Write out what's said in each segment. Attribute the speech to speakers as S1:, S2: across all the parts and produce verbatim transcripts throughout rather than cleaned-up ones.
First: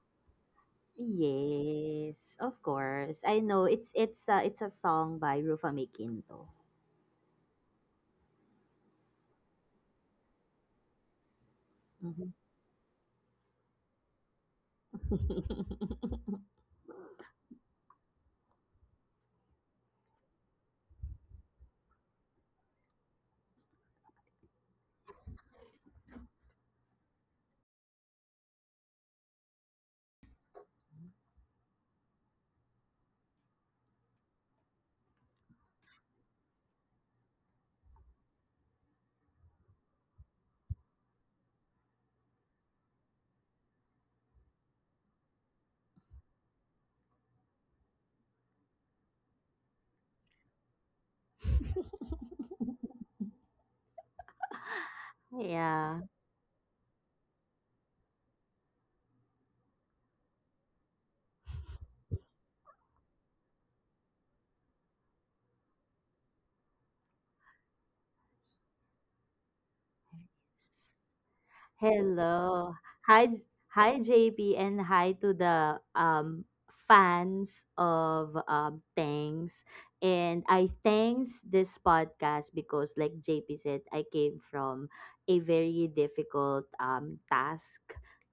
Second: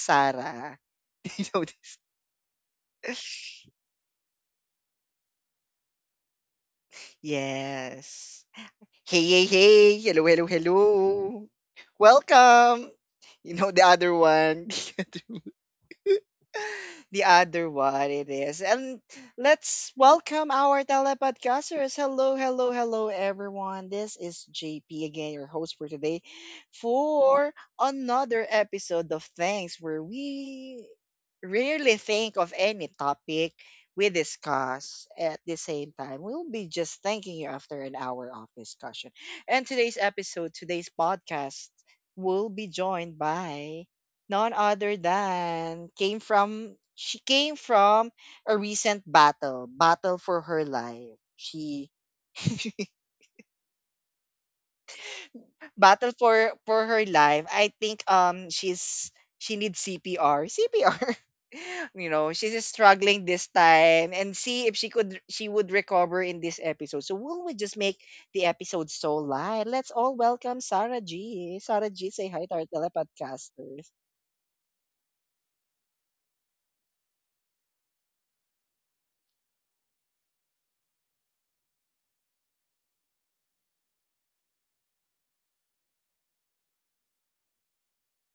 S1: Sarah? Do you know
S2: Yes, of course. I know
S1: this?
S2: it's it's a it's a song by Rufa Mae.
S1: Yes. Hey, hey, hey, hello, hello, hello.
S2: Mhm.
S1: Welcome. You know the other one. The other one it is. And let's welcome our telepodcasters. Hello, hello, hello, everyone. This is J P again, your host for today, for another episode of Thanks, where we rarely think of any topic we discuss at the same time. We'll be just thanking you after an hour of discussion. And today's episode, today's podcast, will be joined by none other than came from she came from a recent battle, battle for her life. She
S2: Yeah.
S1: battle for for her life. I think um she's she needs C P R. C P R. you know, she's just struggling this time and see if she could she would recover in this episode. So will we just make the episode so light? Let's all welcome Sarah G. Sarah G, say hi to our
S2: Hello. Hi,
S1: telepodcasters.
S2: hi J P, and hi to the um fans of um Thanks. And I thanks this podcast because like J P said, I came from a very difficult um task,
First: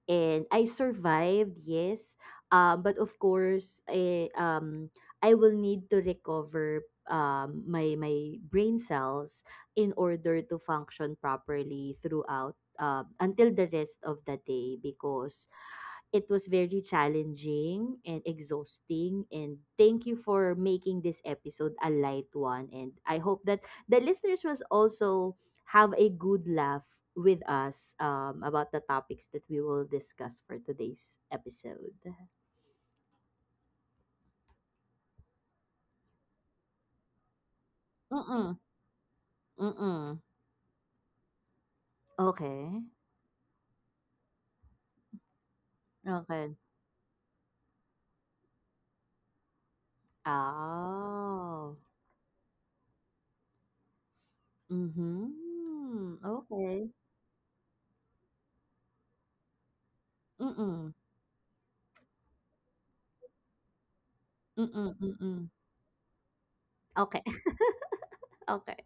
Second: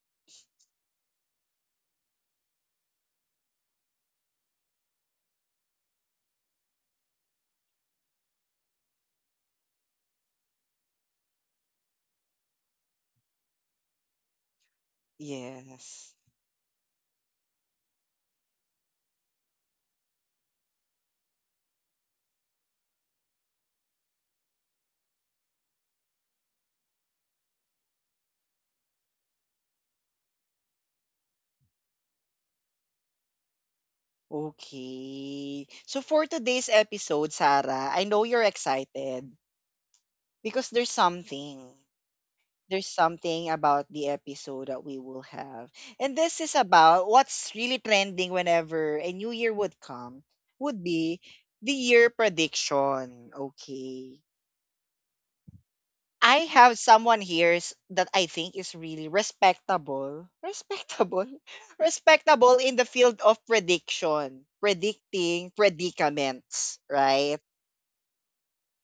S2: and I survived, yes. Um but of course, I, um I will need to recover um my my brain cells in order to function properly throughout, um, until the rest of the day because
S1: Yes.
S2: it was very challenging and exhausting, and thank you for making this episode a light one, and I hope that the listeners will also have a good laugh with us, um, about the topics that we will discuss for today's episode.
S1: Okay. So for today's episode, Sarah, I know you're
S2: Mm-mm,
S1: excited
S2: mm-mm.
S1: because there's something.
S2: Okay.
S1: There's something about the episode that we will have. And this is
S2: Okay.
S1: about what's really trending whenever a new year would come, would be the
S2: Oh.
S1: year prediction. Okay.
S2: Mm-hmm.
S1: I have
S2: Okay.
S1: someone here s- that I think is really respectable.
S2: Mm-mm,
S1: Respectable? Respectable in the field of prediction.
S2: mm-mm, mm-mm.
S1: Predicting predicaments,
S2: Okay.
S1: right?
S2: Okay.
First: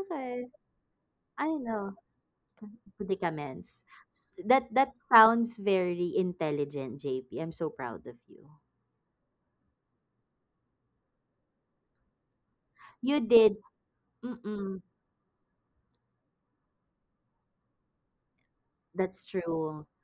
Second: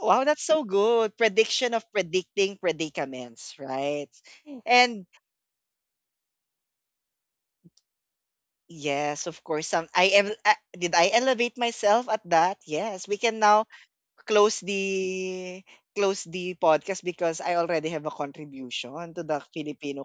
S1: Wow, that's so good.
S2: I
S1: Prediction of
S2: know.
S1: predicting predicaments,
S2: Predicaments.
S1: right?
S2: That that
S1: And
S2: sounds very intelligent, J P. I'm so proud of you.
S1: yes, of course, some I am, uh, did I elevate myself at that? Yes, we
S2: You
S1: can
S2: did.
S1: now close
S2: Mm-mm.
S1: the close the podcast because I already have a contribution to
S2: That's
S1: the
S2: true.
S1: Filipino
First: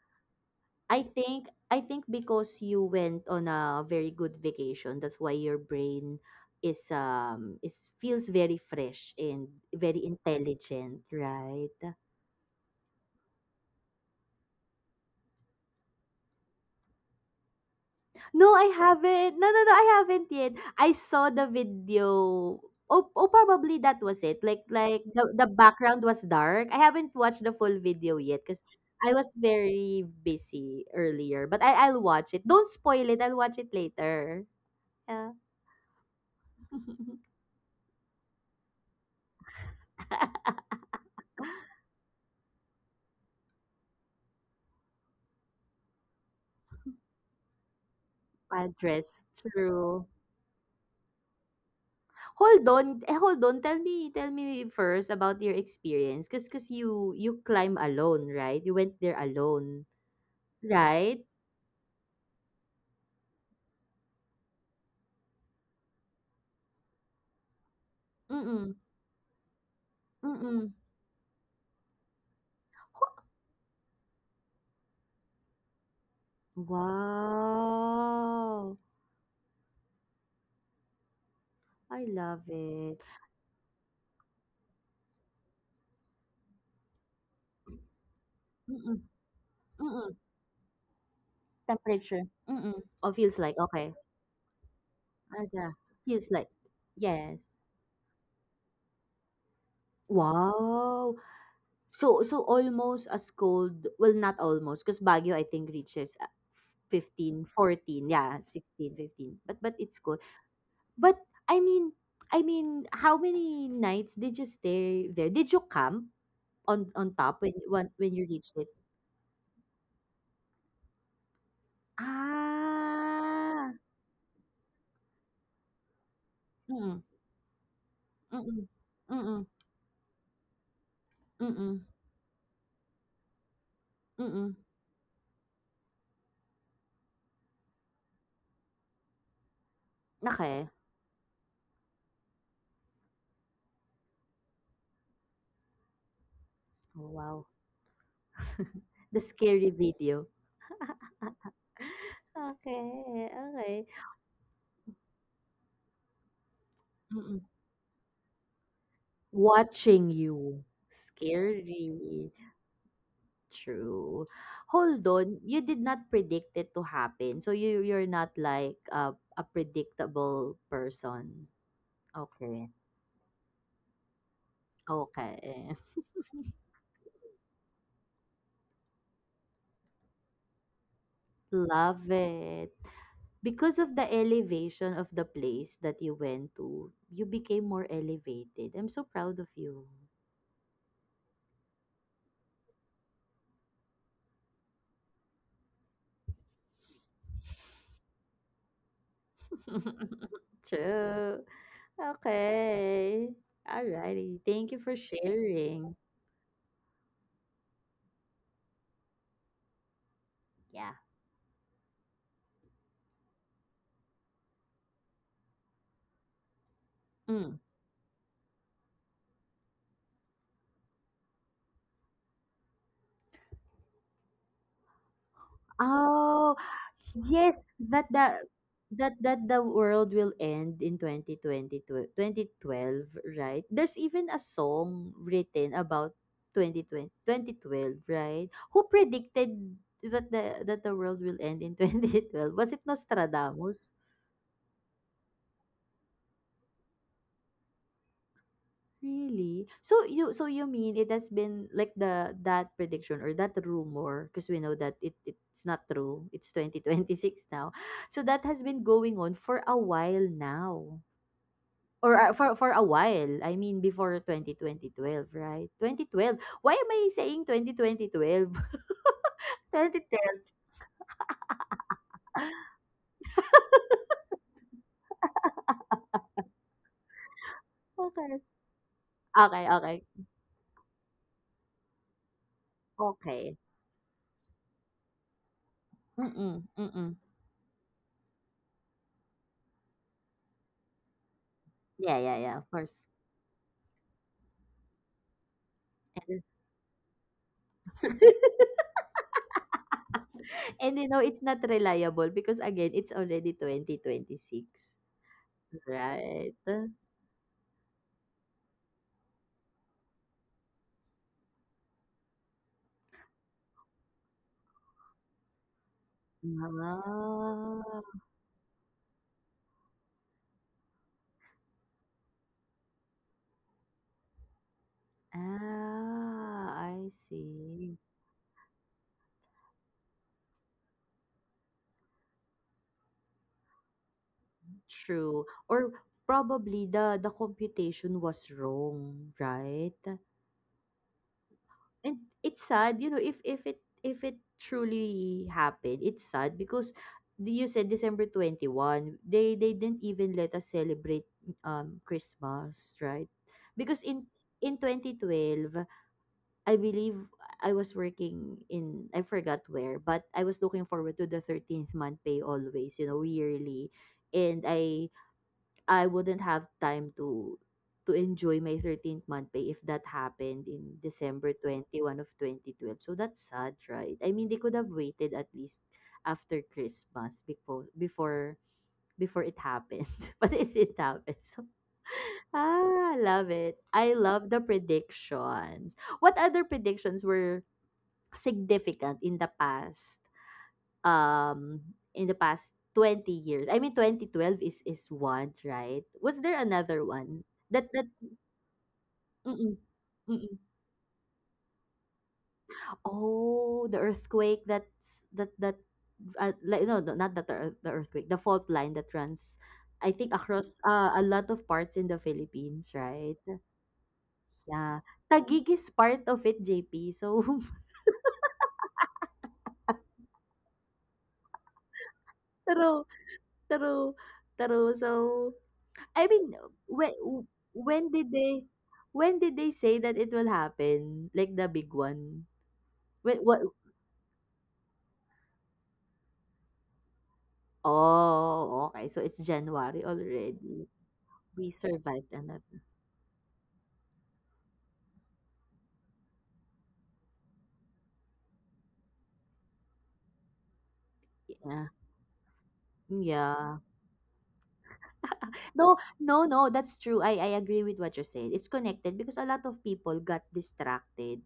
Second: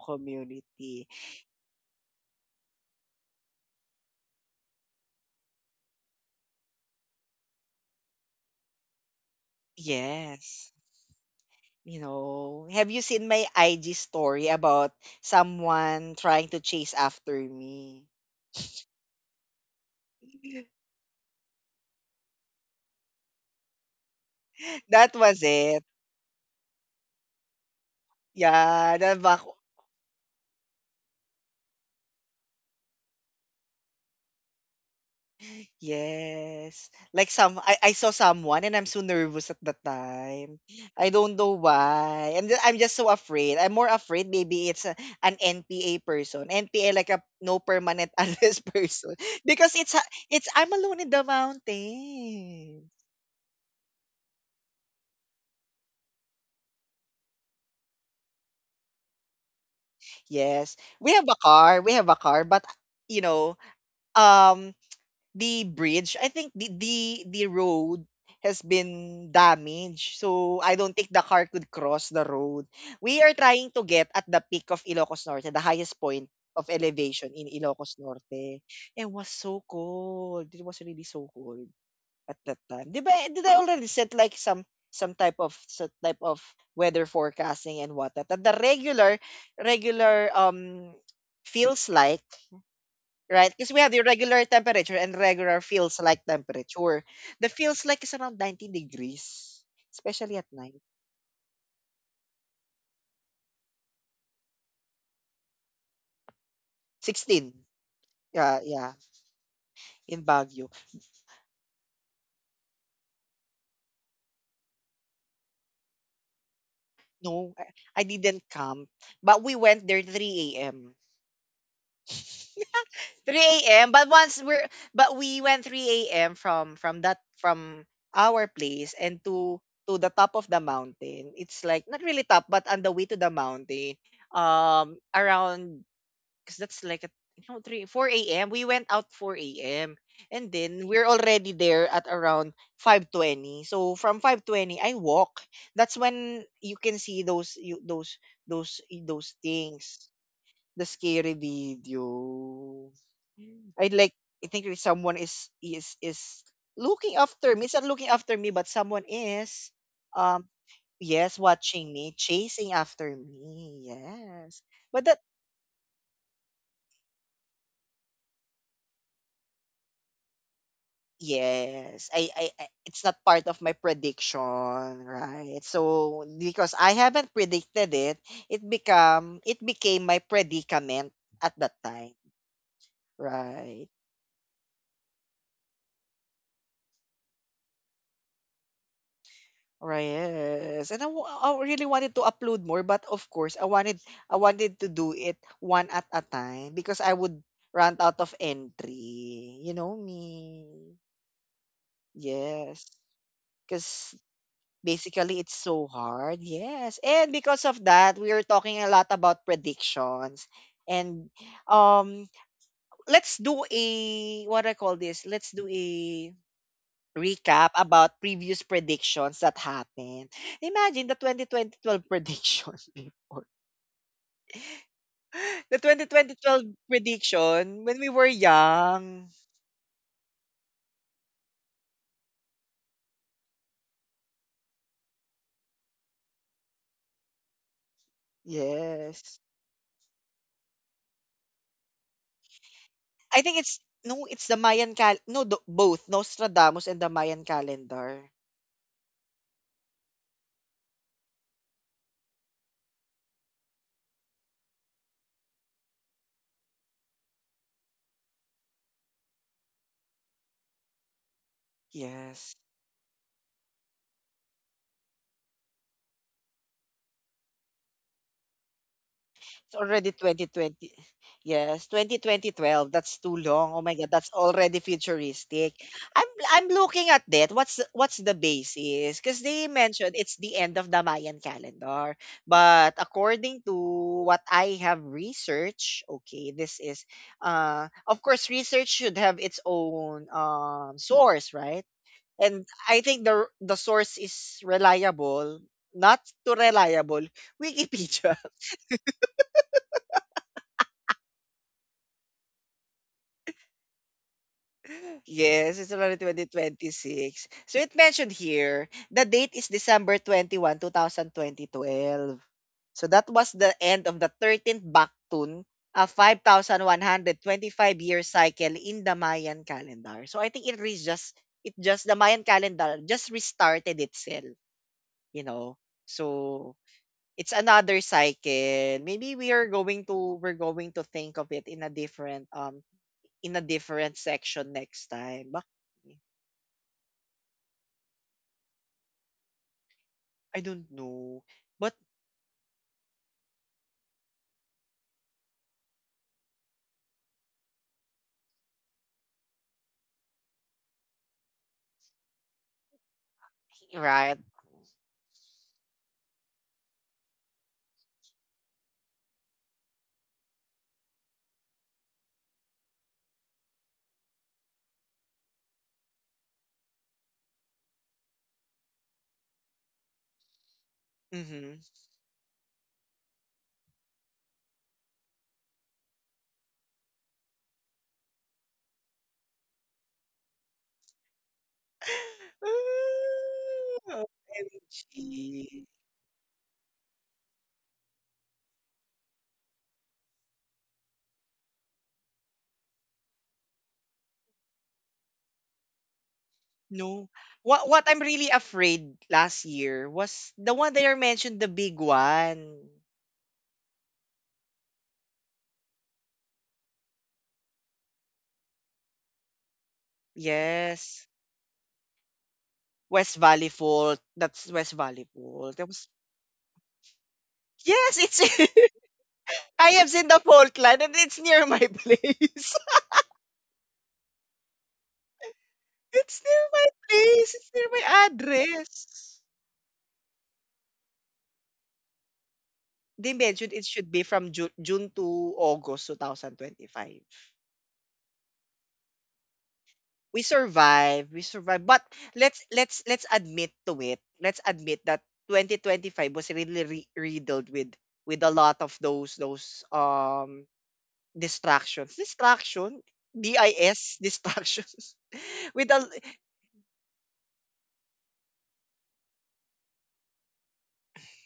S2: I
S1: community.
S2: think I think because you went on a very good vacation, that's why your brain is um is feels very fresh and very
S1: Yes.
S2: intelligent, right?
S1: You know, have you seen my I G story about someone trying to chase after me?
S2: No, I haven't. No, no, no, I haven't yet. I saw the video. Oh, oh, probably that was it. Like, like
S1: That
S2: the
S1: was
S2: the
S1: it.
S2: background was dark. I haven't watched the full video yet because
S1: Yeah,
S2: I
S1: that
S2: was
S1: back.
S2: very busy earlier. But I I'll watch it. Don't spoil it. I'll watch it later. Yeah.
S1: Yes. Like some, I, I saw someone and I'm so nervous at that time. I don't know why. I'm just, I'm just so afraid. I'm more afraid maybe it's a, an N P A person. N P A like a no permanent address
S2: Padres.
S1: person because it's
S2: True.
S1: a- it's I'm alone in the
S2: Hold
S1: mountain.
S2: on. Eh, hold on. Tell me, tell me first about your experience. Cause, cause you you climb alone, right? You went there alone,
S1: Yes. We
S2: right?
S1: have a car. We have a car, but you know, um the bridge, I think the the, the road has
S2: Mm-mm.
S1: been damaged. So
S2: Mm-mm.
S1: I don't think the car could cross the road. We are trying to get at the peak of Ilocos Norte, the highest point of elevation in Ilocos Norte.
S2: Wow!
S1: It was so cold. It was really so cold
S2: I
S1: at
S2: love
S1: that time.
S2: it.
S1: Did I, did I already set like some some type of some type of weather forecasting and whatnot? And the
S2: Mm-mm,
S1: regular
S2: mm-mm.
S1: regular um feels like,
S2: Temperature. Mm-mm. Oh, feels
S1: right,
S2: like,
S1: because we have
S2: okay.
S1: the regular temperature and
S2: Ah,
S1: regular
S2: yeah.
S1: feels like
S2: Feels like,
S1: temperature.
S2: yes.
S1: The feels like is around ninety degrees, especially at night.
S2: Wow. So so almost as cold. Well, not almost, because Baguio I think reaches, uh, fifteen,
S1: sixteen.
S2: fourteen. Yeah,
S1: Yeah, yeah,
S2: sixteen, fifteen. But but it's cold.
S1: in Baguio.
S2: But I mean, I mean, how many nights did you stay there? Did you camp on on top
S1: No,
S2: when
S1: I
S2: when
S1: I
S2: when you
S1: didn't
S2: reached it?
S1: come, but we went there three a m
S2: Ah.
S1: three a m. But once we're but we went three a m from
S2: Mm,
S1: from that from our
S2: mm,
S1: place and
S2: mm,
S1: to to the top of the mountain. It's
S2: mm,
S1: like not really top, but on the way to the mountain.
S2: mm,
S1: Um, around because that's like a, you know, three four a m. We went out four a m and
S2: okey.
S1: then we're already there at around five twenty. So from five twenty, I walk. That's when you can
S2: Oh,
S1: see
S2: wow.
S1: those you those those
S2: The
S1: those
S2: scary
S1: things,
S2: video.
S1: the scary video.
S2: Okay. Okey.
S1: I like I think there's someone is is is looking
S2: Mm.
S1: after me. It's not looking after me, but someone is,
S2: Watching
S1: um
S2: you.
S1: yes, watching me,
S2: Scary.
S1: chasing after me.
S2: True.
S1: Yes. But
S2: Hold
S1: that
S2: on, you did not predict it to happen, so you you're not like a a predictable person.
S1: yes, I, I I
S2: Okay.
S1: it's not part of my prediction, right?
S2: Okay.
S1: So because I haven't predicted it, it become it became my predicament at that time.
S2: Love it. Because
S1: Right.
S2: of the elevation of the place that you went to, you became more elevated. I'm so proud of you.
S1: Right, yes. And I, wa- I really wanted to upload more, but of course, I wanted I wanted to do it one at a time because I would run out of entry. You know me.
S2: True.
S1: Yes.
S2: Okay.
S1: Because
S2: Alrighty. Thank you for
S1: basically it's so
S2: sharing.
S1: hard. Yes. And because of that, we are talking a lot about predictions.
S2: Yeah.
S1: And um let's do a, what I call this? Let's do a
S2: Mm.
S1: recap about previous predictions that happened. Imagine the twenty twelve prediction before. The
S2: Oh,
S1: twenty twelve
S2: yes,
S1: prediction when
S2: that
S1: we were
S2: the that
S1: young.
S2: that the world will end in 2020 twenty twelve, right? There's even a song written about twenty twenty twenty twelve, right? Who
S1: Yes.
S2: predicted that the that the world will end in twenty twelve. Was it
S1: I think it's,
S2: Nostradamus?
S1: no, it's the Mayan cal- no, the, both Nostradamus and the Mayan calendar.
S2: Really? So you so you mean it has been like the that prediction or that rumor, because we know that it it's not true. It's twenty twenty-six now. So that has been going on for a while now. Or uh,
S1: Yes.
S2: for for a while. I mean before twenty twenty twelve, right? twenty twelve. Why am I saying twenty twenty 2012.
S1: It's already twenty twenty. Yes, twenty twenty, twelve. That's too long. Oh my God, that's already futuristic. I'm I'm looking at that. What's the- what's the
S2: Okay.
S1: basis? Because they
S2: Okay, okay.
S1: mentioned it's the end of the Mayan calendar. But
S2: Okay.
S1: according to what I have researched, okay,
S2: Mm-mm,
S1: this is,
S2: mm-mm.
S1: uh of course research should have its own um source, right?
S2: Yeah, yeah, yeah,
S1: And
S2: of course.
S1: I think the the source is reliable, not
S2: And-
S1: too reliable, Wikipedia.
S2: And you know, it's not reliable because again, it's already twenty twenty-six,
S1: Yes, it's already
S2: right? Ah.
S1: two thousand twenty-six. So it mentioned here, the date is December twenty-first, twenty twelve. So that was the end of the thirteenth Baktun, a five thousand one hundred twenty-five year cycle in the Mayan calendar. So I think, it is just, it just, the Mayan calendar just restarted itself, you know.
S2: Ah,
S1: So
S2: I
S1: it's
S2: see.
S1: another cycle. Maybe we are going to, we're going to think of it in a different, um in a different section next
S2: True.
S1: time. Bak-
S2: Or probably the the computation was wrong, right?
S1: I don't know. But,
S2: And it's sad, you know, if if it if it truly happened, it's sad because the- you said December twenty-first, they they didn't even let us celebrate um Christmas, right? Because in
S1: right?
S2: in twenty twelve I believe I was working in, I forgot where, but I was looking forward to the thirteenth month pay always, you know, yearly. And I I wouldn't have time to to enjoy my thirteenth month pay if that happened in December
S1: Mm-hmm.
S2: 21 of twenty twelve. So that's sad, right? I mean, they could have waited at least after Christmas before before before it happened. But it did happen. So ah, love it. I love the
S1: O M G.
S2: predictions. What other predictions were significant in the past, um in the past twenty years? I mean twenty twelve is is one, right? Was there another
S1: No.
S2: one that
S1: What what
S2: that
S1: I'm really afraid last
S2: mm-mm,
S1: year was
S2: mm-mm.
S1: the one that you mentioned, the big one.
S2: Oh, the earthquake that's that that uh, like no, no, not that the, earth- the earthquake, the fault line that runs, I think, across uh, a
S1: Yes.
S2: lot of parts in the Philippines,
S1: West
S2: right?
S1: Valley Fault. That's West
S2: Yeah,
S1: Valley
S2: Taguig
S1: Fault. That
S2: is
S1: was,
S2: part of it, J P. So
S1: yes, it's I have seen the fault line and it's near my place.
S2: true, true, true. So I
S1: It's
S2: mean,
S1: near my
S2: when
S1: place. It's near
S2: when
S1: my
S2: did they when
S1: address.
S2: did they say that it will happen? Like the big one.
S1: They
S2: When what?
S1: mentioned it should be from June, June to August twenty twenty-five.
S2: Oh, okay. So it's January
S1: We
S2: already.
S1: survive, we
S2: We
S1: survive. But
S2: survived
S1: let's
S2: another.
S1: let's let's admit to it. Let's admit that twenty twenty-five was really re- riddled with with a lot of those those um
S2: Yeah.
S1: distractions. Distraction,
S2: Yeah.
S1: DIS distractions. with
S2: No,
S1: a
S2: no, no, that's true. I, I agree with what you said. It's connected because a lot of people got distracted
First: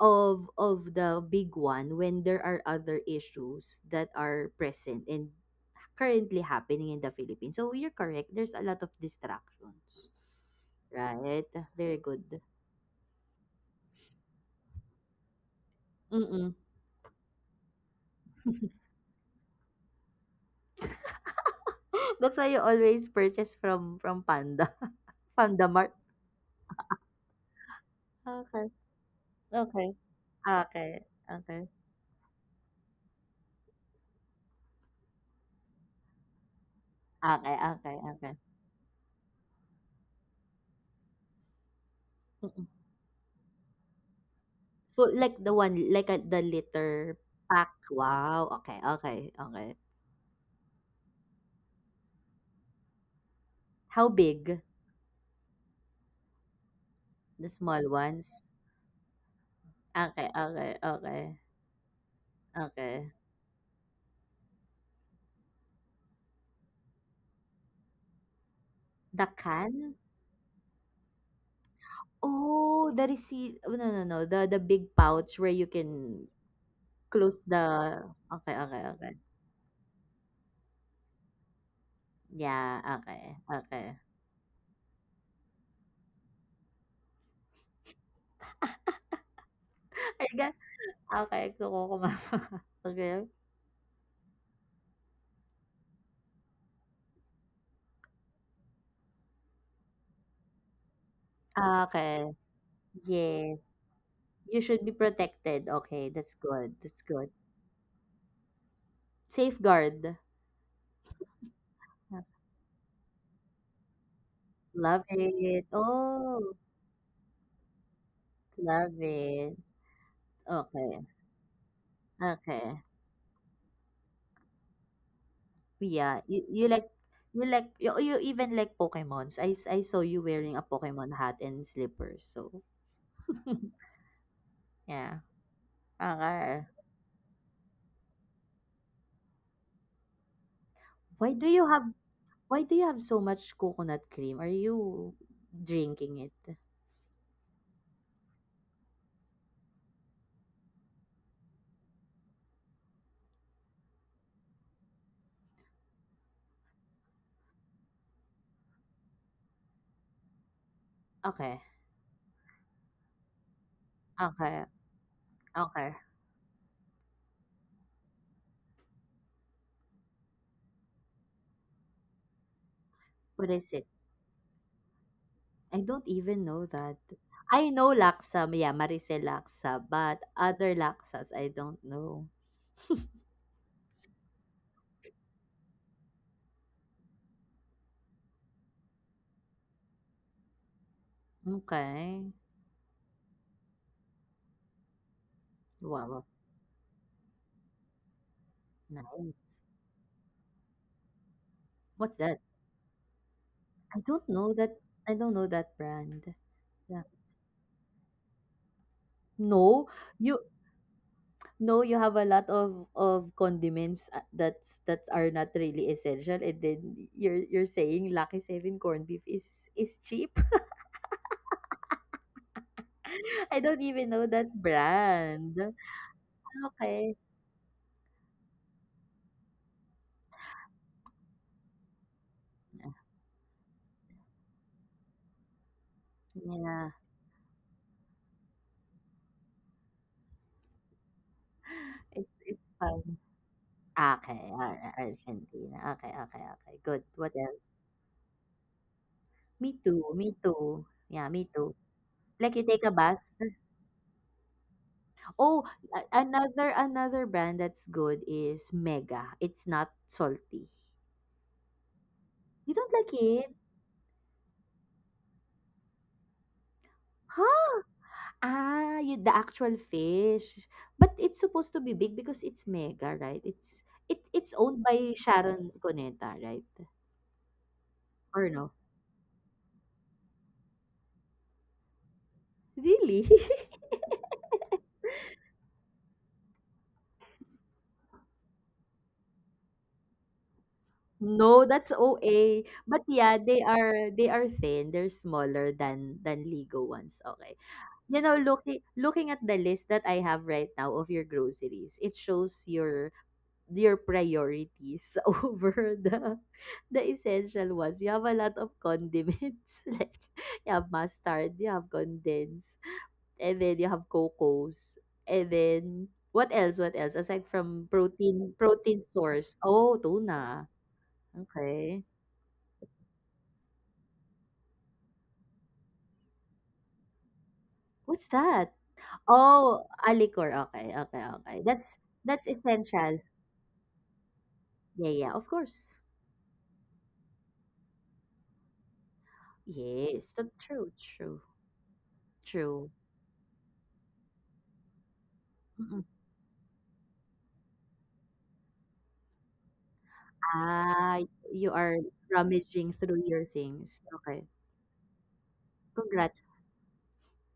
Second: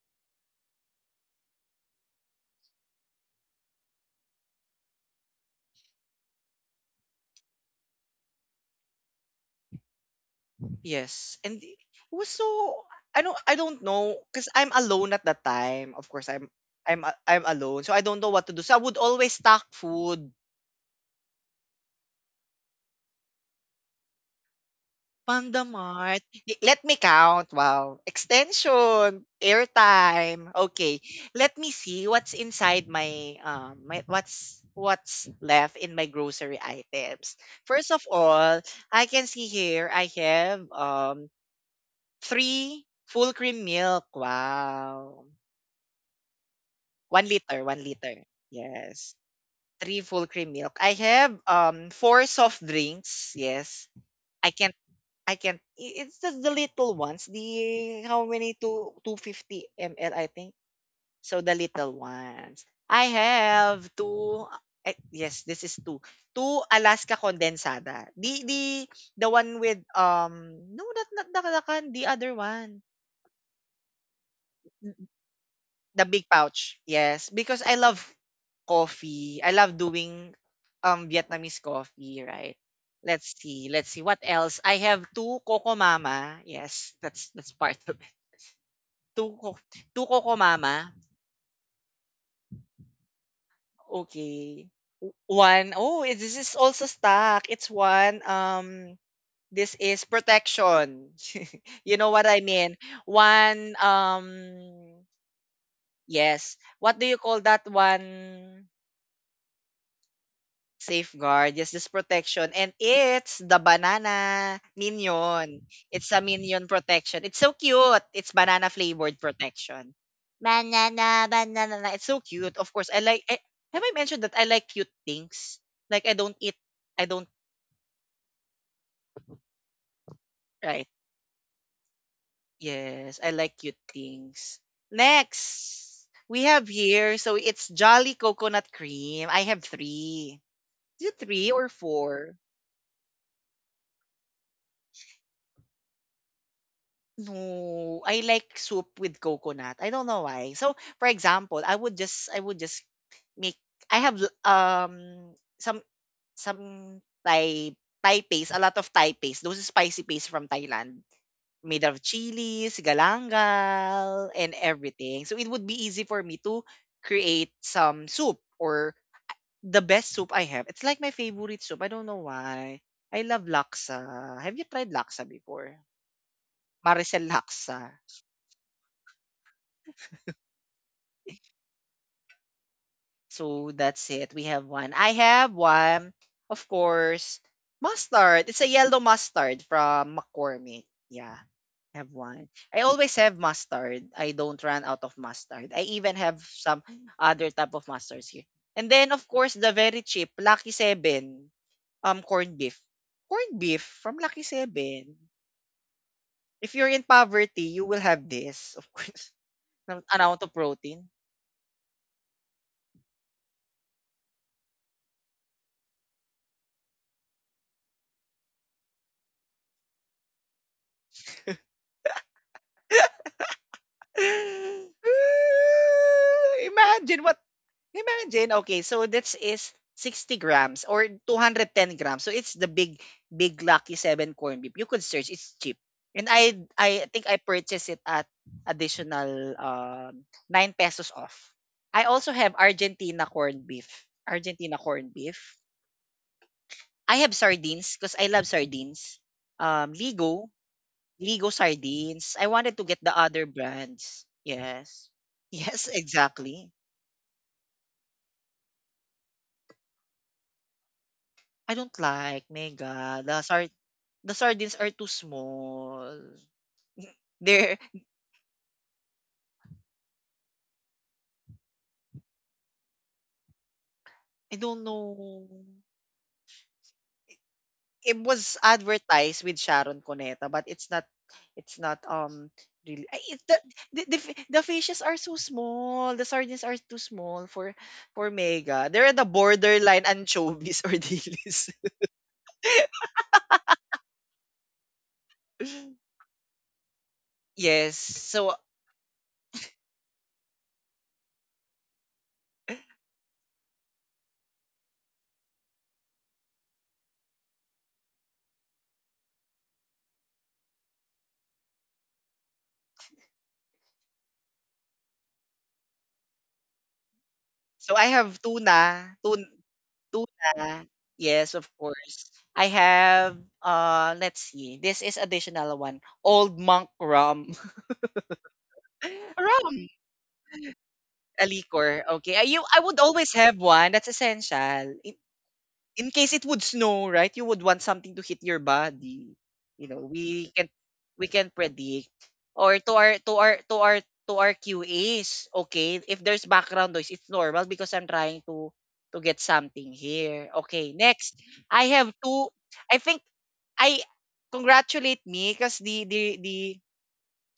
S2: of of the big one when there are other issues that are present and currently happening in the Philippines. So you're correct. There's a lot of distractions.
S1: yes,
S2: Right?
S1: and it
S2: Very good.
S1: was so, I don't I don't know because I'm alone at that time. Of course, I'm
S2: Mm-mm.
S1: I'm a- I'm alone, so I don't know what to do. So I would always stock food.
S2: That's why you always purchase from from Panda.
S1: Panda
S2: Panda Mart.
S1: Mart. Y- Let me count. Wow.
S2: Okay.
S1: Extension,
S2: Okay.
S1: airtime. Okay.
S2: Okay.
S1: Let
S2: Okay.
S1: me see what's inside my um my, what's what's left in my grocery items.
S2: Okay.
S1: First of
S2: Okay.
S1: all, I can see here I have um
S2: Okay.
S1: three full cream milk.
S2: Fu
S1: Wow.
S2: Like the one, like a the litter
S1: One liter,
S2: pack?
S1: one liter.
S2: Wow, okay,
S1: Yes.
S2: okay, okay.
S1: Three full cream milk. I have um four soft drinks. Yes.
S2: How
S1: I
S2: big?
S1: can I can't I- it's just the little ones.
S2: The small
S1: The how
S2: ones?
S1: many, two 250 ml I
S2: Okay,
S1: think.
S2: okay, okay,
S1: So the little ones. I
S2: okay.
S1: have two, eh, yes, this is two. Two Alaska condensada. The the
S2: The
S1: the one with,
S2: can?
S1: um no, not not Nakalakan, the other
S2: Oh,
S1: one.
S2: the receipt. Oh, no, no, no. The the big pouch where you
S1: The
S2: can
S1: big pouch. Yes,
S2: close
S1: because I
S2: the.
S1: love
S2: Okay, okay, okay.
S1: coffee. I love doing um Vietnamese coffee, right?
S2: Yeah, okay,
S1: Let's see. Let's
S2: okay.
S1: see what else. I have two Coco Mama. Yes, that's that's part of two ko two
S2: I
S1: Coco
S2: guess,
S1: Mama?
S2: okay, gusto ko kumama. Okay.
S1: Okay. O one, oh, eh, this is also stuck. It's one, um, this is protection. You know
S2: Okay.
S1: what I mean?
S2: Yes.
S1: one,
S2: You should be
S1: um
S2: protected. Okay, that's
S1: yes.
S2: good. That's
S1: What do you
S2: good.
S1: call that one?
S2: Safeguard.
S1: Safeguard, yes, this protection. And it's the banana
S2: Love it.
S1: minion. It's a
S2: Oh,
S1: minion protection. It's so cute. It's banana
S2: love
S1: flavored
S2: it.
S1: protection.
S2: Okay,
S1: Banana, banana. It's so cute. Of
S2: okay.
S1: course, I like. I, have I mentioned that I like cute things? Like
S2: Yeah,
S1: I
S2: you
S1: don't eat.
S2: you like
S1: I don't.
S2: you like you, you even like Pokemons. I s- I saw you wearing a
S1: Right.
S2: Pokemon hat and slippers. So
S1: Yes, I like cute things.
S2: yeah.
S1: Next, we
S2: Okay.
S1: have here. So it's Jolly Coconut Cream. I have three. Is it
S2: Why do
S1: three
S2: you
S1: or
S2: have
S1: four?
S2: why do you have so much coconut cream? Are you drinking it?
S1: No, I like soup with coconut. I don't know why. So, for example, I would just I would just make I have l- um some some Thai Thai paste, a lot of Thai paste, those spicy paste from Thailand,
S2: Okay.
S1: made of chilies, galangal, and
S2: Okay.
S1: everything. So it would be
S2: Okay.
S1: easy for me to create some soup or the best soup I have. It's like my favorite soup. I don't know why. I
S2: What
S1: love
S2: is it?
S1: laksa. Have you tried laksa
S2: I
S1: before?
S2: don't even know that.
S1: Maricel
S2: I
S1: laksa.
S2: know laksa, yeah, Maricel laksa, but other laksas I don't know.
S1: So that's it. We have one. I have one, of course, mustard. It's a yellow mustard from McCormick. Yeah, I have
S2: Okay.
S1: one. I always have mustard. I don't run out of mustard. I even
S2: Wow.
S1: have some other type of mustards here. And then, of
S2: Nice.
S1: course, the very cheap Lucky Seven
S2: What's
S1: um
S2: that?
S1: corned beef. Corned beef
S2: I
S1: from
S2: don't
S1: Lucky
S2: know that. I
S1: Seven.
S2: don't know that brand.
S1: If you're
S2: Yeah.
S1: in poverty, you will have this, of course.
S2: No,
S1: An
S2: you
S1: amount of protein.
S2: no, you have a lot of of condiments, uh, that's that are not really essential, and then you're you're saying Lucky Seven corned beef is is cheap. I don't even know that brand. Okay.
S1: Imagine what imagine, okay, so this is sixty grams or two hundred ten grams. So it's the big, big Lucky seven corned beef. You could search, it's cheap. And I
S2: Yeah.
S1: I think I purchased it at additional, um, nine pesos off. I also
S2: It's
S1: have
S2: it's fine.
S1: Argentina corned beef.
S2: Okay, all
S1: Argentina
S2: right,
S1: corned beef.
S2: Argentina. Okay, okay, okay. Good.
S1: I
S2: What
S1: have
S2: else?
S1: sardines because I love sardines.
S2: Me
S1: Um,
S2: too. Me
S1: Ligo.
S2: too. Yeah, me
S1: Ligo
S2: too.
S1: sardines. I
S2: Like you
S1: wanted to
S2: take a
S1: get the
S2: bath.
S1: other brands. Yes.
S2: Oh,
S1: Yes,
S2: a-
S1: exactly.
S2: another another brand that's good is Mega. It's not salty.
S1: I don't like
S2: You don't like
S1: mega. The
S2: it?
S1: sard the sardines are too small. They're
S2: Huh? Ah, you, the actual fish. But it's supposed to be big because it's Mega, right? It's it it's
S1: I don't
S2: owned by
S1: know.
S2: Sharon Cuneta, right?
S1: It
S2: Or
S1: was
S2: no?
S1: advertised with Sharon Cuneta, but it's not it's not um really I-
S2: Really?
S1: it, the, the, the fi- the fishes are so small. The sardines are too small for for mega. They're at the borderline anchovies or
S2: No,
S1: delis.
S2: that's O A. But yeah, they are they are thin. They're smaller than than Ligo ones. Okay.
S1: Yes.
S2: You know,
S1: So
S2: looking looking at the list that I have right now of your groceries, it shows your your priorities over the the essential ones. You have a lot of condiments, like you have mustard, you have condensed, and then you have cocos, and then what else? What else aside from
S1: So I have
S2: protein protein
S1: tuna, tun
S2: source? Oh, tuna.
S1: tuna. Yes, of
S2: Okay,
S1: course. I have uh let's see. This is additional one. Old monk rum.
S2: what's that? Oh,
S1: Rum,
S2: a liquor. Okay, okay,
S1: a
S2: okay. That's
S1: liquor. Okay. I,
S2: that's
S1: you I would
S2: essential.
S1: always have one. That's essential.
S2: Yeah, yeah, of course.
S1: In case it would snow, right? You would want something to hit your body. You know,
S2: Yes,
S1: we
S2: that's
S1: can
S2: true,
S1: we
S2: true,
S1: can predict or
S2: true.
S1: to our to our to our to our Q As. Okay,
S2: Mm-mm.
S1: if there's background noise, it's normal because I'm trying to to get something here. Okay,
S2: Ah,
S1: next
S2: you
S1: I
S2: are
S1: have two.
S2: rummaging
S1: I think
S2: through your
S1: I
S2: things. Okay.
S1: congratulate me because the the
S2: Congrats.
S1: the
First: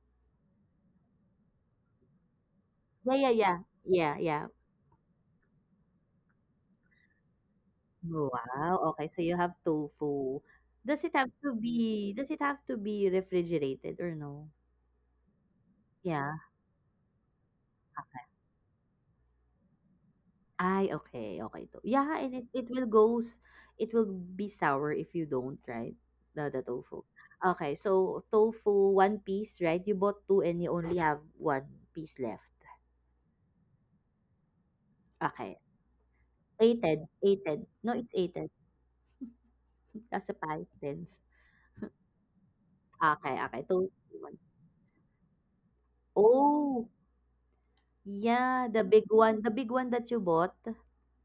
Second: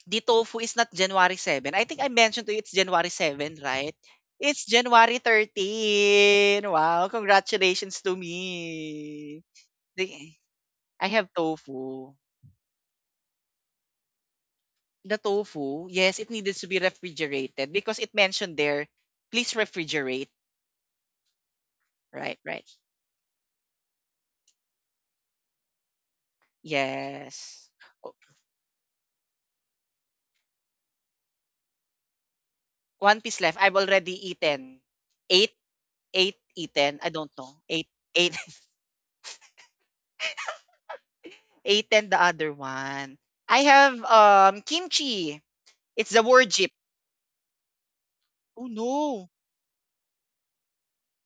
S1: the tofu is not January seventh. I think I mentioned to you it's January
S2: Yeah, yeah, yeah.
S1: 7, right?
S2: Yeah, yeah.
S1: It's January thirteenth. Wow, congratulations to
S2: Wow. Okay, so you
S1: me.
S2: have
S1: The-
S2: tofu. Does
S1: I
S2: it
S1: have
S2: have to be
S1: tofu.
S2: does it have to be refrigerated or no?
S1: The tofu, yes, it
S2: Yeah.
S1: needed to be refrigerated because it mentioned there, please refrigerate.
S2: I, okay, okay. To- yeah, and
S1: Right,
S2: it, it
S1: right.
S2: will goes it will be sour if you don't, right? The the tofu.
S1: Yes.
S2: Okay,
S1: O-
S2: so tofu one piece, right? You bought two and you only have one piece left.
S1: One piece left. I've already eaten. Eight,
S2: Okay,
S1: eight eaten.
S2: eighted,
S1: I don't know.
S2: eighted.
S1: Eight,
S2: No, it's
S1: eight,
S2: eighted. That's a past tense.
S1: eight and the other one.
S2: Okay,
S1: I
S2: okay, two,
S1: have
S2: one.
S1: um kimchi. It's the war jeep.
S2: Oh,
S1: Oh
S2: yeah, the big
S1: no.
S2: one, the big one that you bought.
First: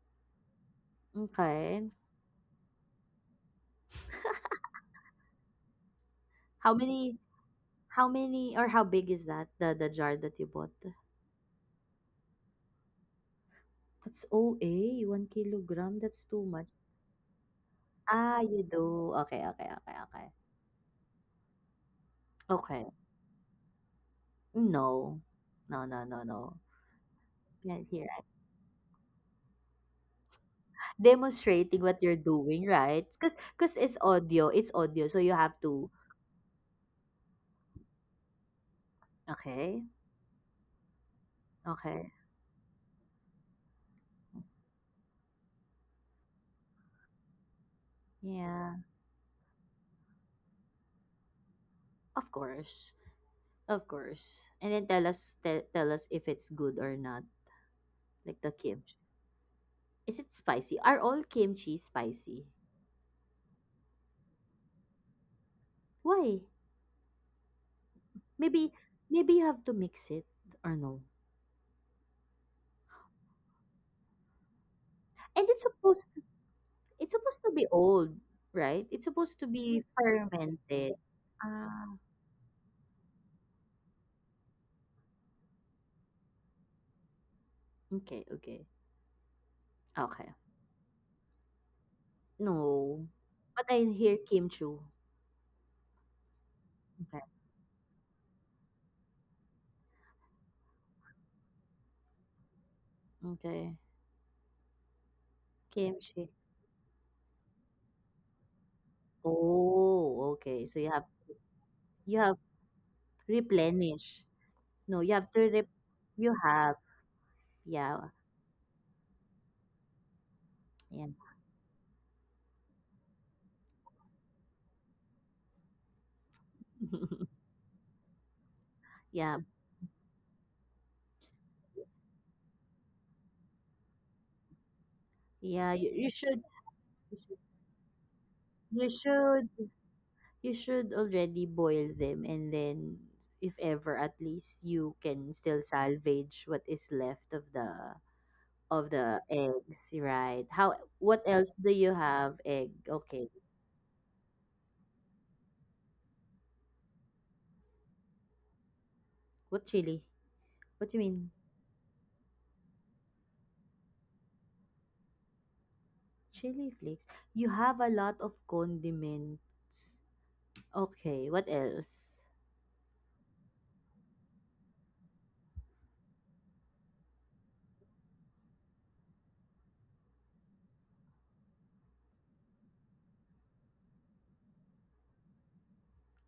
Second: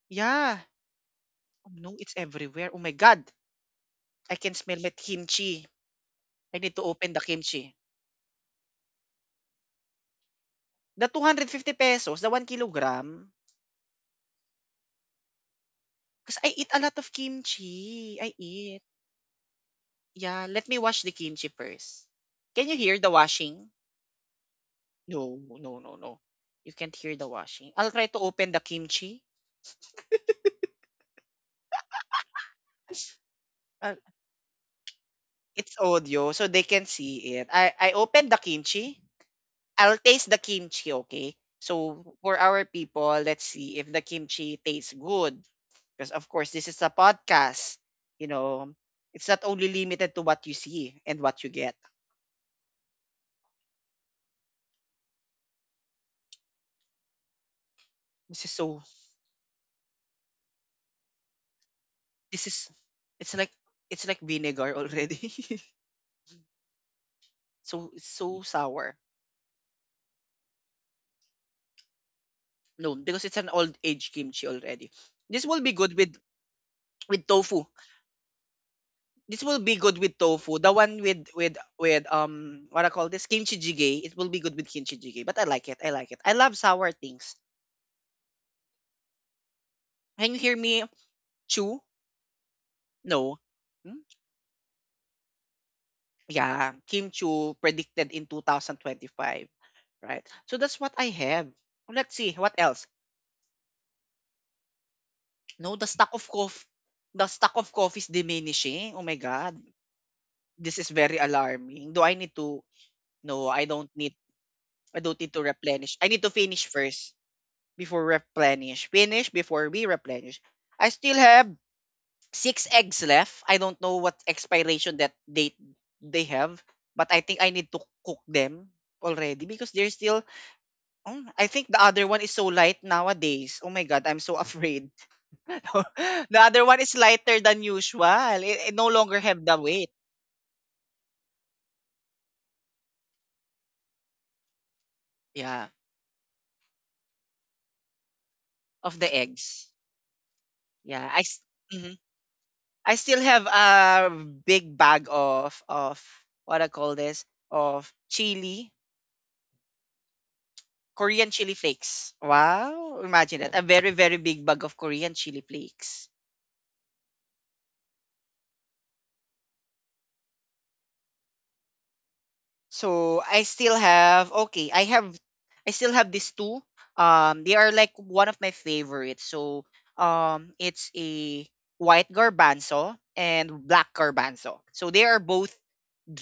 S1: Yeah. Oh
S2: Okay.
S1: no, it's everywhere. Oh my God. I can smell my kimchi. I
S2: How
S1: need to open
S2: many
S1: the kimchi.
S2: how many or how big is that? The the jar that you bought?
S1: The two hundred fifty pesos, the one kilogram,
S2: That's O a one kilogram. That's
S1: because
S2: too
S1: I
S2: much.
S1: eat a lot of kimchi. I
S2: Ah, you
S1: eat.
S2: do. Okay, okay, okay, okay.
S1: Yeah, let me wash the kimchi first. Can you
S2: Okay.
S1: hear the washing?
S2: No.
S1: No, no,
S2: No,
S1: no,
S2: no,
S1: no.
S2: no, no.
S1: You can't hear the washing.
S2: Not
S1: I'll try
S2: here.
S1: to open the kimchi.
S2: Demonstrating what you're doing, right? Because cause 'cause
S1: Uh,
S2: it's audio. It's audio, so you have
S1: it's
S2: to.
S1: audio, so they can see it. I, I opened the kimchi.
S2: Okay.
S1: I'll taste the kimchi, okay? So
S2: Okay.
S1: for our people, let's see if the kimchi tastes good. Because of course, this is a podcast. You know,
S2: Yeah.
S1: it's not only limited to what you see and what you get.
S2: Of course. Of course. And then tell us te- tell us if it's good or not. Like
S1: This
S2: the
S1: is so
S2: kimchi. Is it spicy? Are all kimchi spicy?
S1: this is It's like it's like vinegar already.
S2: Why?
S1: So it's so
S2: Maybe
S1: sour.
S2: maybe you have to mix it, or no.
S1: No, because it's an old age kimchi already.
S2: And
S1: This will
S2: it's
S1: be good
S2: supposed
S1: with
S2: to, it's
S1: with
S2: supposed to
S1: tofu.
S2: be old, right? It's supposed
S1: This
S2: to
S1: will be
S2: be
S1: good with tofu. The
S2: fermented.
S1: one with with
S2: Ah,
S1: with um what I call this kimchi jjigae. It will be good with kimchi jjigae. But I like it. I like it. I love sour things.
S2: okay, okay. Okay.
S1: Can you hear me? Chew?
S2: No.
S1: No.
S2: But I
S1: Hmm?
S2: hear kimchi.
S1: Yeah, Kim
S2: Okay.
S1: Chu predicted in twenty twenty-five, right? So that's what I have. Let's see what else.
S2: Okay.
S1: No, the stock
S2: Kimchi.
S1: of coffee, the stock of coffee is diminishing. Oh my God,
S2: Oh, okay. So
S1: this
S2: you
S1: is
S2: have
S1: very alarming. Do I
S2: you have
S1: need to? No, I don't need.
S2: replenish. No,
S1: I
S2: you
S1: don't
S2: have
S1: need to
S2: to rep-
S1: replenish. I need
S2: you
S1: to finish
S2: have,
S1: first.
S2: yeah,
S1: Before replenish. Finish before we replenish. I
S2: yeah.
S1: still have six eggs left. I don't know what expiration that date they have, but I think I need to cook them
S2: Yeah,
S1: already because they're still. Oh, I think the other one is so light nowadays. Oh my god, I'm so afraid.
S2: yeah, you, you should
S1: The other one is lighter than usual. It, it
S2: you
S1: no longer have
S2: should
S1: the weight.
S2: you should already boil them, and then if ever at least you can still
S1: Yeah,
S2: salvage what is left of the of
S1: of
S2: the
S1: the eggs.
S2: eggs, right? How,
S1: Yeah,
S2: what
S1: I. s-
S2: else do you
S1: mhm.
S2: have? Egg,
S1: I
S2: okay.
S1: still have a big bag of of what I call this of chili,
S2: what chili what do you mean?
S1: Korean chili flakes. Wow, imagine that. A very, very big bag of Korean chili flakes.
S2: Chili flakes. You have a lot of condiments. Okay, what else?
S1: So I still have okay, I have I still have these two. Um they are like one of my favorites. So um it's a white garbanzo and black garbanzo. So they are both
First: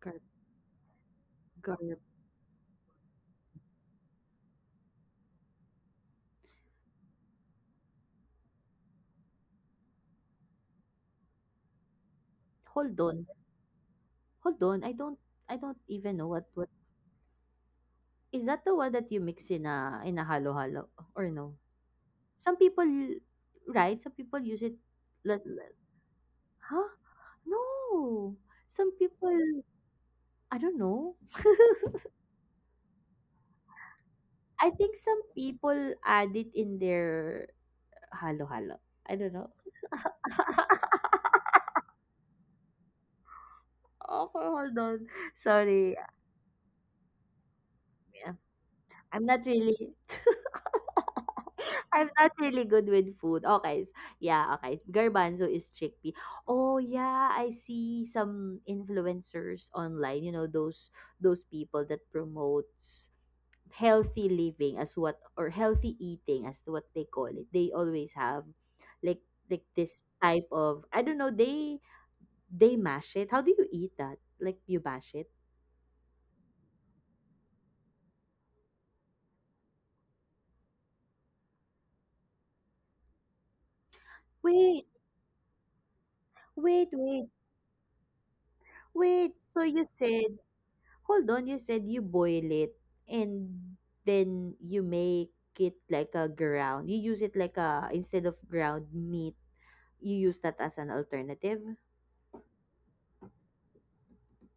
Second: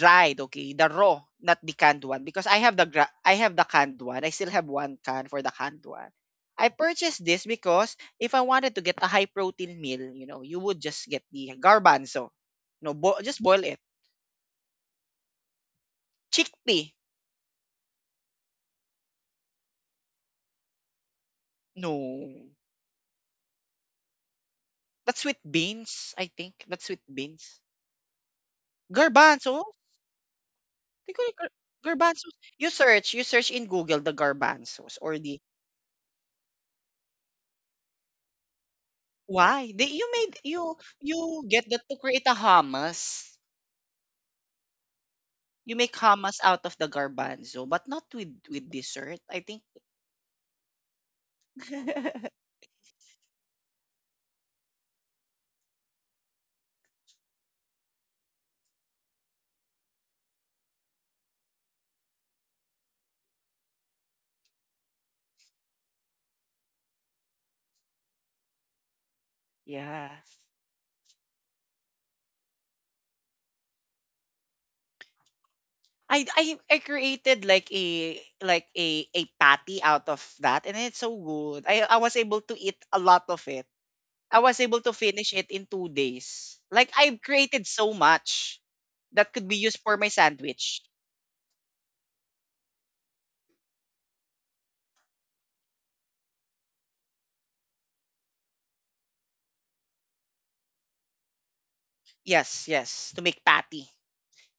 S2: Gar-
S1: okay? The raw, not the
S2: Garlic.
S1: canned one because I have the gra- I have the canned one. I still have one can for the canned one. I purchased this because if I wanted to get a high protein meal, you know, you would just get the garbanzo. No,
S2: Hold
S1: bo-
S2: on.
S1: just boil it.
S2: Hold on. I don't I don't even know what what
S1: Chickpea.
S2: Is that the one that you mix in a in a halo-halo or no?
S1: No.
S2: Some people, right? Some people use it,
S1: That's sweet
S2: like,
S1: beans, I think. That's
S2: huh?
S1: sweet beans.
S2: No. Some people,
S1: Garbanzos.
S2: I don't
S1: They
S2: know.
S1: call it gar- garbanzos. You search, you search in Google the
S2: I
S1: garbanzos
S2: think
S1: or
S2: some
S1: the
S2: people add it in their halo-halo. I don't know.
S1: why? They you made you you get that to create a hummus.
S2: Okay, hold on.
S1: You make
S2: Sorry.
S1: hummus out of the garbanzo, but not with
S2: Yeah.
S1: with dessert.
S2: I'm
S1: I
S2: not
S1: think
S2: really I'm not really good with food. Okay. s- Yeah, okay. Garbanzo is chickpea. Oh yeah, I see some influencers online, you know, those those people that promotes healthy living as what, or healthy eating as to what they call it. They always have like like this
S1: yeah.
S2: type of, I don't know, they they mash it. How do you eat that? Like, you mash it?
S1: I, I I created like a like a a patty out of that and it's so good. I I was able to eat a lot of it. I was able
S2: Wait,
S1: to finish it in two days. Like
S2: wait,
S1: I've
S2: wait.
S1: created so much that
S2: Wait,
S1: could be
S2: so
S1: used
S2: you
S1: for my
S2: said,
S1: sandwich.
S2: hold on, you said you boil it and then you make it like a ground. You use it like a, instead of ground meat, you use that as an alternative?
S1: Yes, yes, to make patty.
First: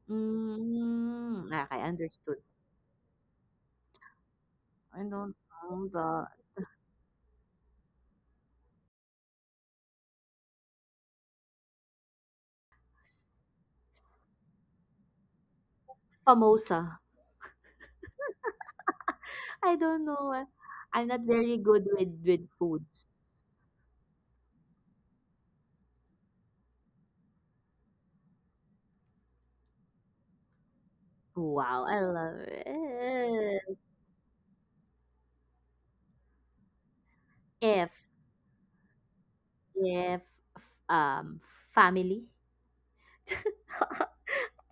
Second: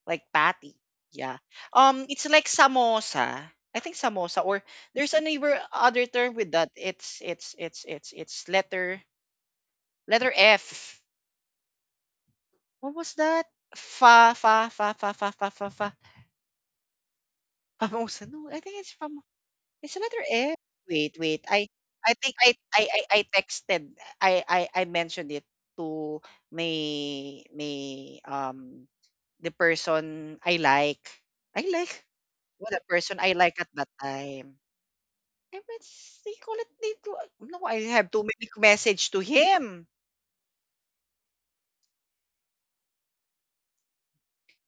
S1: Like patty. Yeah.
S2: Mm, ah, okay,
S1: Um it's
S2: understood.
S1: like samosa. I think samosa or
S2: I
S1: there's
S2: don't
S1: another
S2: know
S1: other
S2: the
S1: term with that. It's it's it's it's it's letter letter F. What was
S2: s-
S1: that?
S2: s-
S1: Fa fa fa fa fa fa fa fa.
S2: samosa.
S1: Famosa. No, I think it's fam
S2: I
S1: it's
S2: don't
S1: another
S2: know. I-
S1: F.
S2: I'm not
S1: Wait, wait.
S2: very
S1: I
S2: good with
S1: I think
S2: with
S1: I I
S2: foods.
S1: I, I texted. I, I I mentioned it to my my um the person I like. I
S2: Wow, I
S1: like
S2: love
S1: what The person I like
S2: it.
S1: at that time. I was they call it they call- No,
S2: F,
S1: I have to make message to him.
S2: F, um family.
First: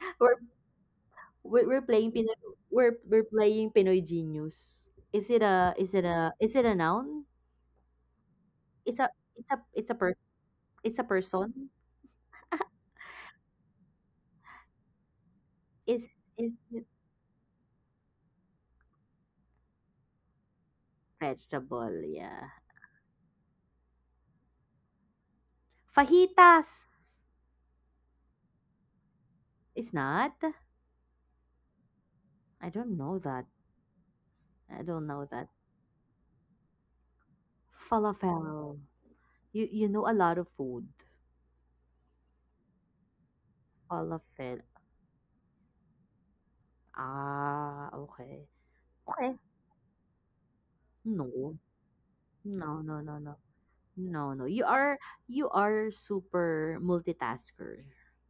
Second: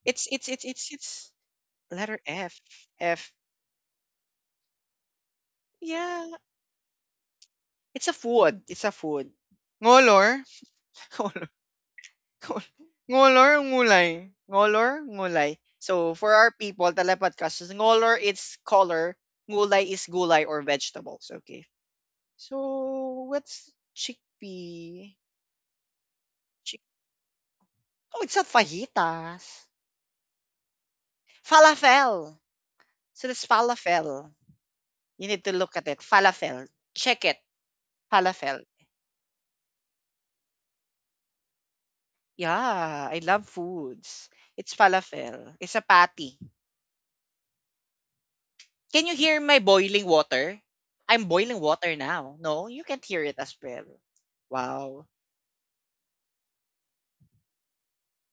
S1: It's
S2: We're
S1: it's it's it's it's
S2: We're, we're playing
S1: letter
S2: Pinoy,
S1: F
S2: we're we're
S1: F.
S2: playing Pinoy Genius. Is it a, is it
S1: Yeah,
S2: a, is it a noun?
S1: it's a food. It's a
S2: It's a,
S1: food.
S2: it's a, it's a per,
S1: Ngolor?
S2: it's a person.
S1: Ngolor ngulay? Ngolor, ngulay. So
S2: Is
S1: for our
S2: is it
S1: people, telepodcasters, ngolor is color, ngulay is gulay or vegetables. Okay.
S2: vegetable? Yeah.
S1: So what's chickpea?
S2: Fajitas.
S1: Chick- oh, it's not fajitas.
S2: It's not.
S1: Falafel.
S2: I don't know
S1: So that's
S2: that.
S1: falafel.
S2: I don't
S1: You
S2: know
S1: need
S2: that.
S1: to look at it. Falafel. Check it. Falafel.
S2: Falafel. You you know a lot of food.
S1: Yeah, I love foods.
S2: Falafel.
S1: It's falafel. It's a patty.
S2: Ah, okay.
S1: Can you hear
S2: Okay.
S1: my boiling water? I'm boiling
S2: No.
S1: water now. No, you
S2: No,
S1: can't
S2: no, no,
S1: hear it
S2: no.
S1: as well.
S2: No, no. You are,
S1: Wow.
S2: you are super multitasker,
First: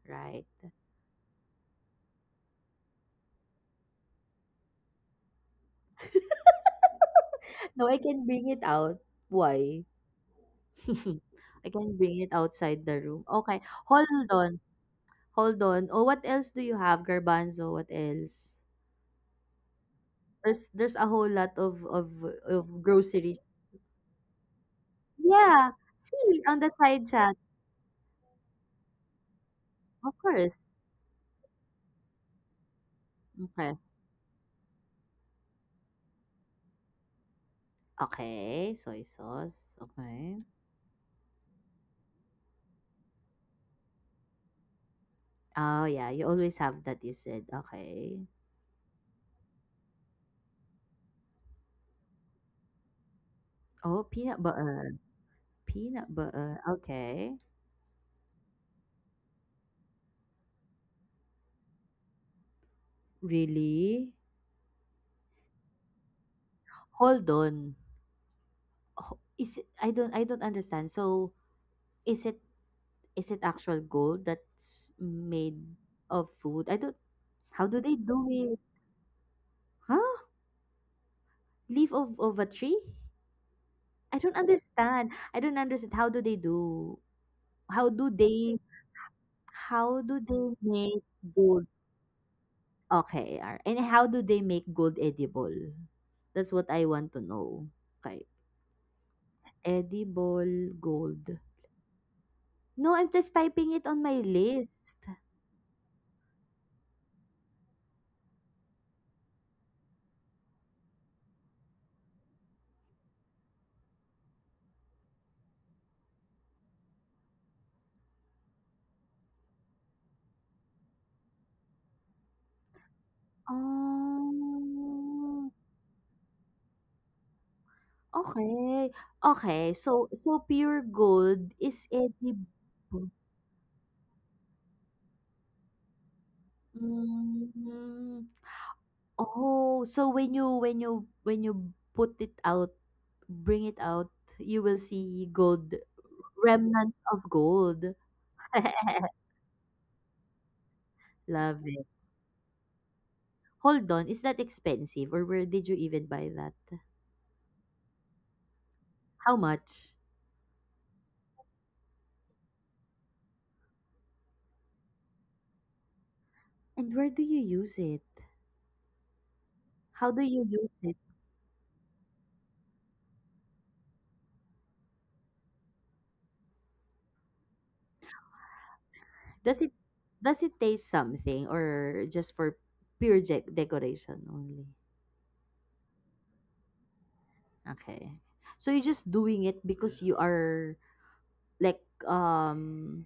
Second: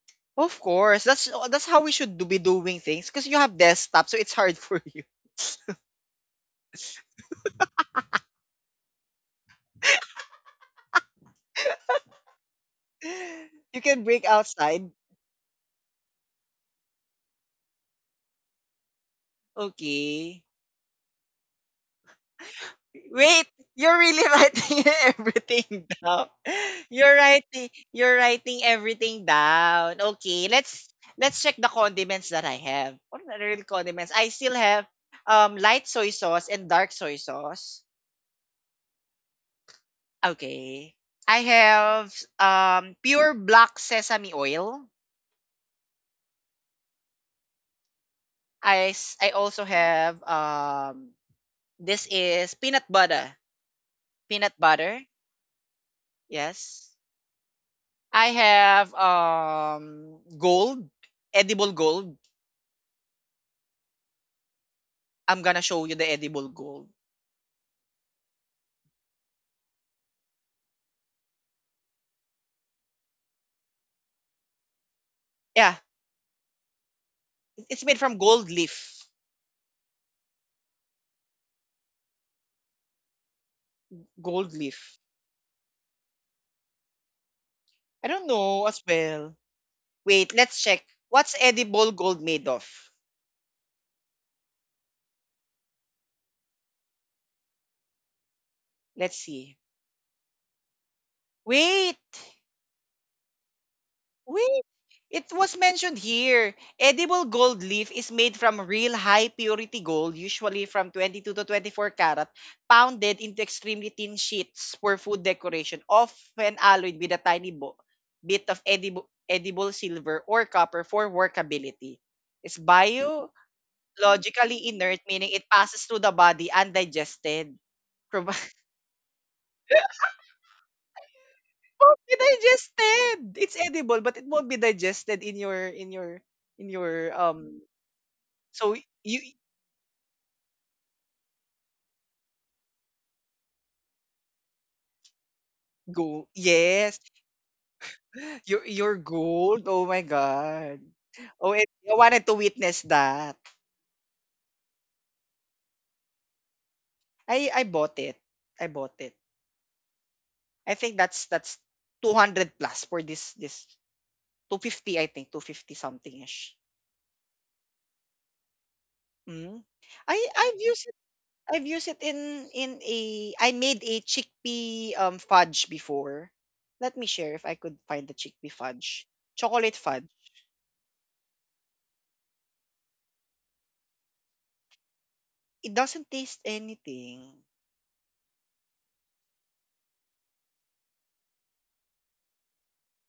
S2: right?
S1: Of course. That's that's how we should do, be doing things because you have desktop, so it's hard for you.
S2: No, I can bring it out. Why? I can bring it outside the room. Okay.
S1: You can
S2: Hold
S1: break
S2: on.
S1: outside.
S2: Hold on. Oh, what else do you have, Garbanzo? What else?
S1: Okay.
S2: There's there's a whole lot of of of
S1: Wait,
S2: groceries.
S1: you're really writing everything
S2: Yeah.
S1: down.
S2: See on the side
S1: You're
S2: chat.
S1: writing you're writing everything down.
S2: Of
S1: Okay,
S2: course.
S1: let's let's check the condiments that I have. What are the real
S2: Okay.
S1: condiments? I still have um light soy sauce and dark soy sauce.
S2: Okay. Soy sauce. Okay.
S1: Okay. I have um pure black sesame oil.
S2: Oh yeah, you always have that, you said. Okay.
S1: I s- I also have um this is peanut butter.
S2: Oh, peanut
S1: Peanut
S2: butter.
S1: butter.
S2: Peanut butter,
S1: Yes.
S2: okay.
S1: I have um gold, edible gold.
S2: Really?
S1: I'm gonna show you the edible gold.
S2: Hold on. Ho- Is it, I don't I don't understand. So is it, is it actual gold that's made
S1: Yeah,
S2: of food? I don't,
S1: it-
S2: how do
S1: it's
S2: they
S1: made from
S2: do
S1: gold
S2: it?
S1: leaf.
S2: Huh? Leaf of, of a tree? I don't
S1: Gold leaf.
S2: understand. I don't understand. How do they do, how
S1: I
S2: do
S1: don't
S2: they,
S1: know as well.
S2: how do
S1: Wait,
S2: they
S1: let's check.
S2: make
S1: What's
S2: gold?
S1: edible gold made of?
S2: Okay, ar- and how do they make gold edible? That's what I want to know. Okay.
S1: Let's see.
S2: Edible gold.
S1: Wait.
S2: No, I'm just typing it on my list.
S1: It was mentioned here. Edible gold leaf is made from real high purity gold, usually from twenty-two to twenty-four carat, pounded into extremely thin sheets for food decoration, often alloyed with a tiny bo- bit of edible, edible silver or copper for workability. It's biologically inert, meaning it
S2: Oh,
S1: passes through the body undigested. Provi-
S2: okay. Okay, so so pure gold is
S1: won't be
S2: edible.
S1: digested. It's edible, but it won't be digested in your in your in your um
S2: Mm.
S1: so you
S2: Oh, so when you, when you, when you put it out, bring it out, you will see gold,
S1: go
S2: remnants
S1: yes,
S2: of gold.
S1: you're you're gold. Oh my god. Oh, and
S2: Love it.
S1: I wanted to witness that.
S2: Hold on, is that expensive or where did you even buy that?
S1: I I bought it. I bought it.
S2: How much?
S1: I think that's that's two hundred plus for this this two fifty, I think two fifty something ish.
S2: And where do you use it?
S1: Mm.
S2: How do
S1: I
S2: you
S1: I've
S2: use
S1: used it.
S2: it?
S1: I've used it in in a I made a chickpea um fudge before. Let me share if I could find the chickpea fudge.
S2: Does it
S1: Chocolate fudge.
S2: does it taste something or just for pure de- decoration only?
S1: It doesn't taste anything.
S2: Okay. So you're just doing it because you are, like um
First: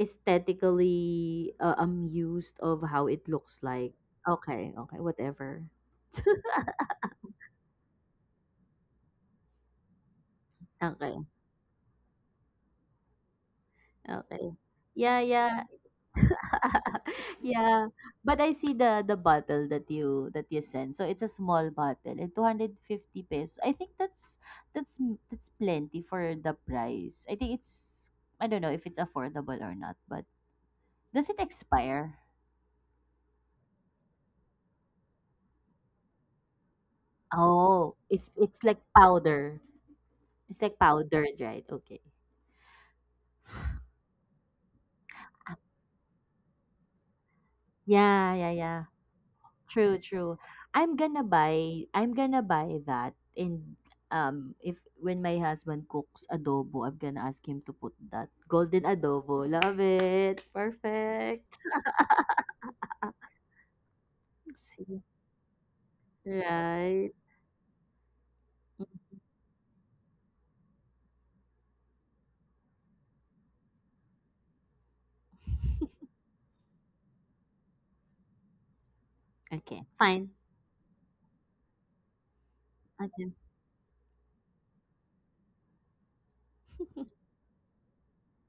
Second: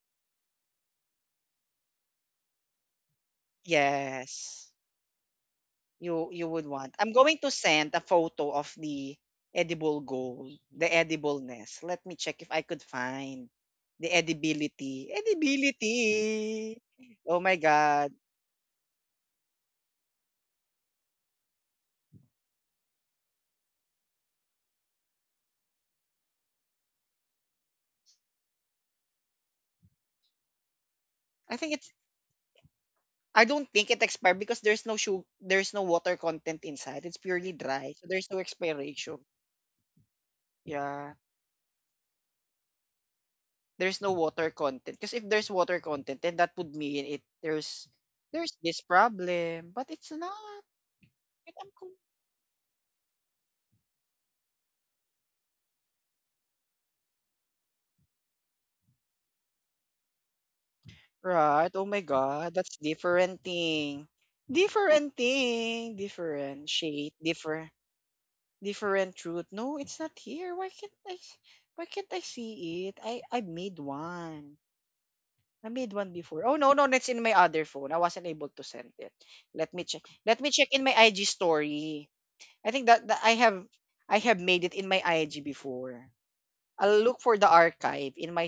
S2: aesthetically, uh, amused of how it looks like. Okay,
S1: Yes.
S2: okay, whatever.
S1: you you would want. I'm going to send a photo of the edible gold, the
S2: Okay,
S1: edibleness. Let me check if I could find the
S2: okay.
S1: edibility.
S2: Yeah, yeah.
S1: Edibility. Oh my
S2: Yeah,
S1: god.
S2: but I see the the bottle that you that you sent. So it's a small bottle and two hundred fifty pesos. I think that's that's m- that's plenty for the price. I think it's, I don't know if it's affordable or not, but does it
S1: I think it's
S2: expire?
S1: I don't think it expired because there's no sugar, there's no water content inside. It's purely dry.
S2: Oh,
S1: So there's
S2: it's
S1: no
S2: it's like
S1: expiration.
S2: powder. It's like
S1: Yeah.
S2: powdered, right? Okay.
S1: There's no water content. Because if there's water content, then that would mean it there's
S2: Yeah, yeah,
S1: there's this
S2: yeah.
S1: problem. But
S2: True,
S1: it's
S2: true.
S1: not.
S2: I'm gonna
S1: But I'm
S2: buy I'm gonna buy that and um if, when my husband cooks adobo, I'm gonna ask him to put that. Golden adobo. Love it. Perfect.
S1: right. Oh my God, that's different thing.
S2: See.
S1: Different thing. Different
S2: Right.
S1: shade. Different different truth. No, it's not here. Why can't I s- why can't I see it? I I made one. I made one before. Oh no, no, that's in my other phone. I wasn't able to send it. Let
S2: Okay.
S1: me check.
S2: Fine.
S1: Let me check in my I G story. I think that, that
S2: Okay.
S1: I have I have made it in my I G before. I'll look for the archive in my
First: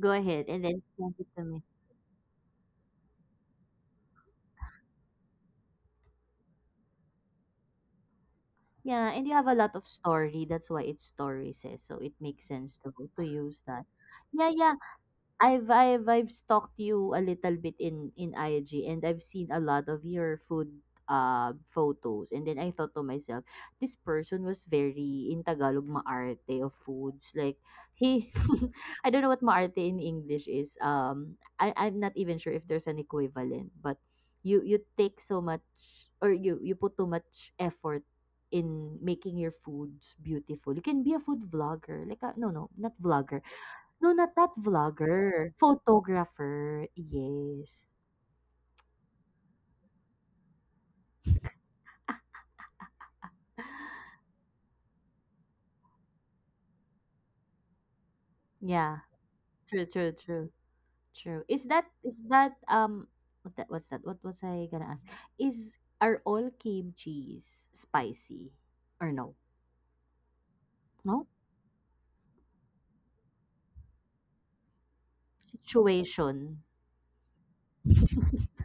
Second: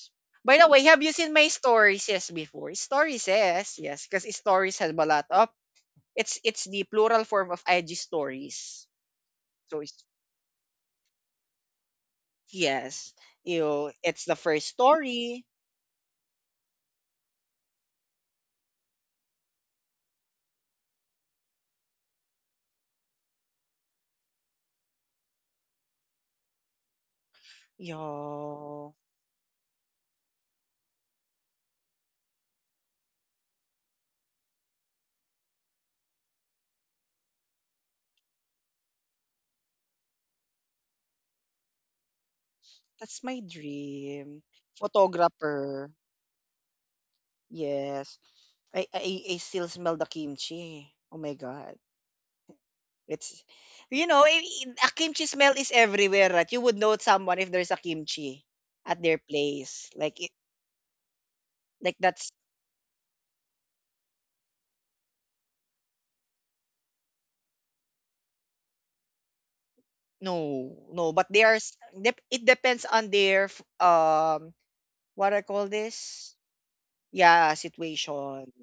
S2: Go ahead
S1: By
S2: and
S1: the
S2: then
S1: way, have you
S2: send it
S1: seen
S2: to
S1: my
S2: me.
S1: stories yes before? Stories yes, yes, because stories has a lot of it's it's the plural form of I G stories.
S2: Yeah, and you have a lot
S1: So
S2: of
S1: it's
S2: story. That's why it's stories, says. So it makes sense to
S1: yes,
S2: to use that.
S1: you it's the
S2: Yeah,
S1: first
S2: yeah.
S1: story.
S2: I've I've I've stalked you a little bit in in I G and I've seen a lot of your food uh photos, and then I thought to myself, this person was very, in Tagalog, maarte of foods, like he
S1: Yo,
S2: I don't know what maarte in English is, um I I'm not even sure if there's an equivalent, but you you take so much, or you you put too much effort in making your foods beautiful. You can be a food vlogger, like a, no no not
S1: that's
S2: vlogger.
S1: my
S2: No, not
S1: dream.
S2: that vlogger.
S1: Photographer.
S2: Photographer. Yes.
S1: Yes, I I, I still smell the kimchi. Oh my god. It's you know, i- i- a kimchi smell is everywhere, right? You would know someone if there's a kimchi
S2: Yeah.
S1: at their
S2: True,
S1: place.
S2: true,
S1: Like it
S2: true. True. Is that,
S1: like
S2: is
S1: that's
S2: that um what that, what's that? What was I gonna ask? Is, are all kimchi's spicy or no?
S1: no, no,
S2: No?
S1: but they are s- dep- it depends on their f- um what I call this?
S2: Situation.
S1: Yeah, situation.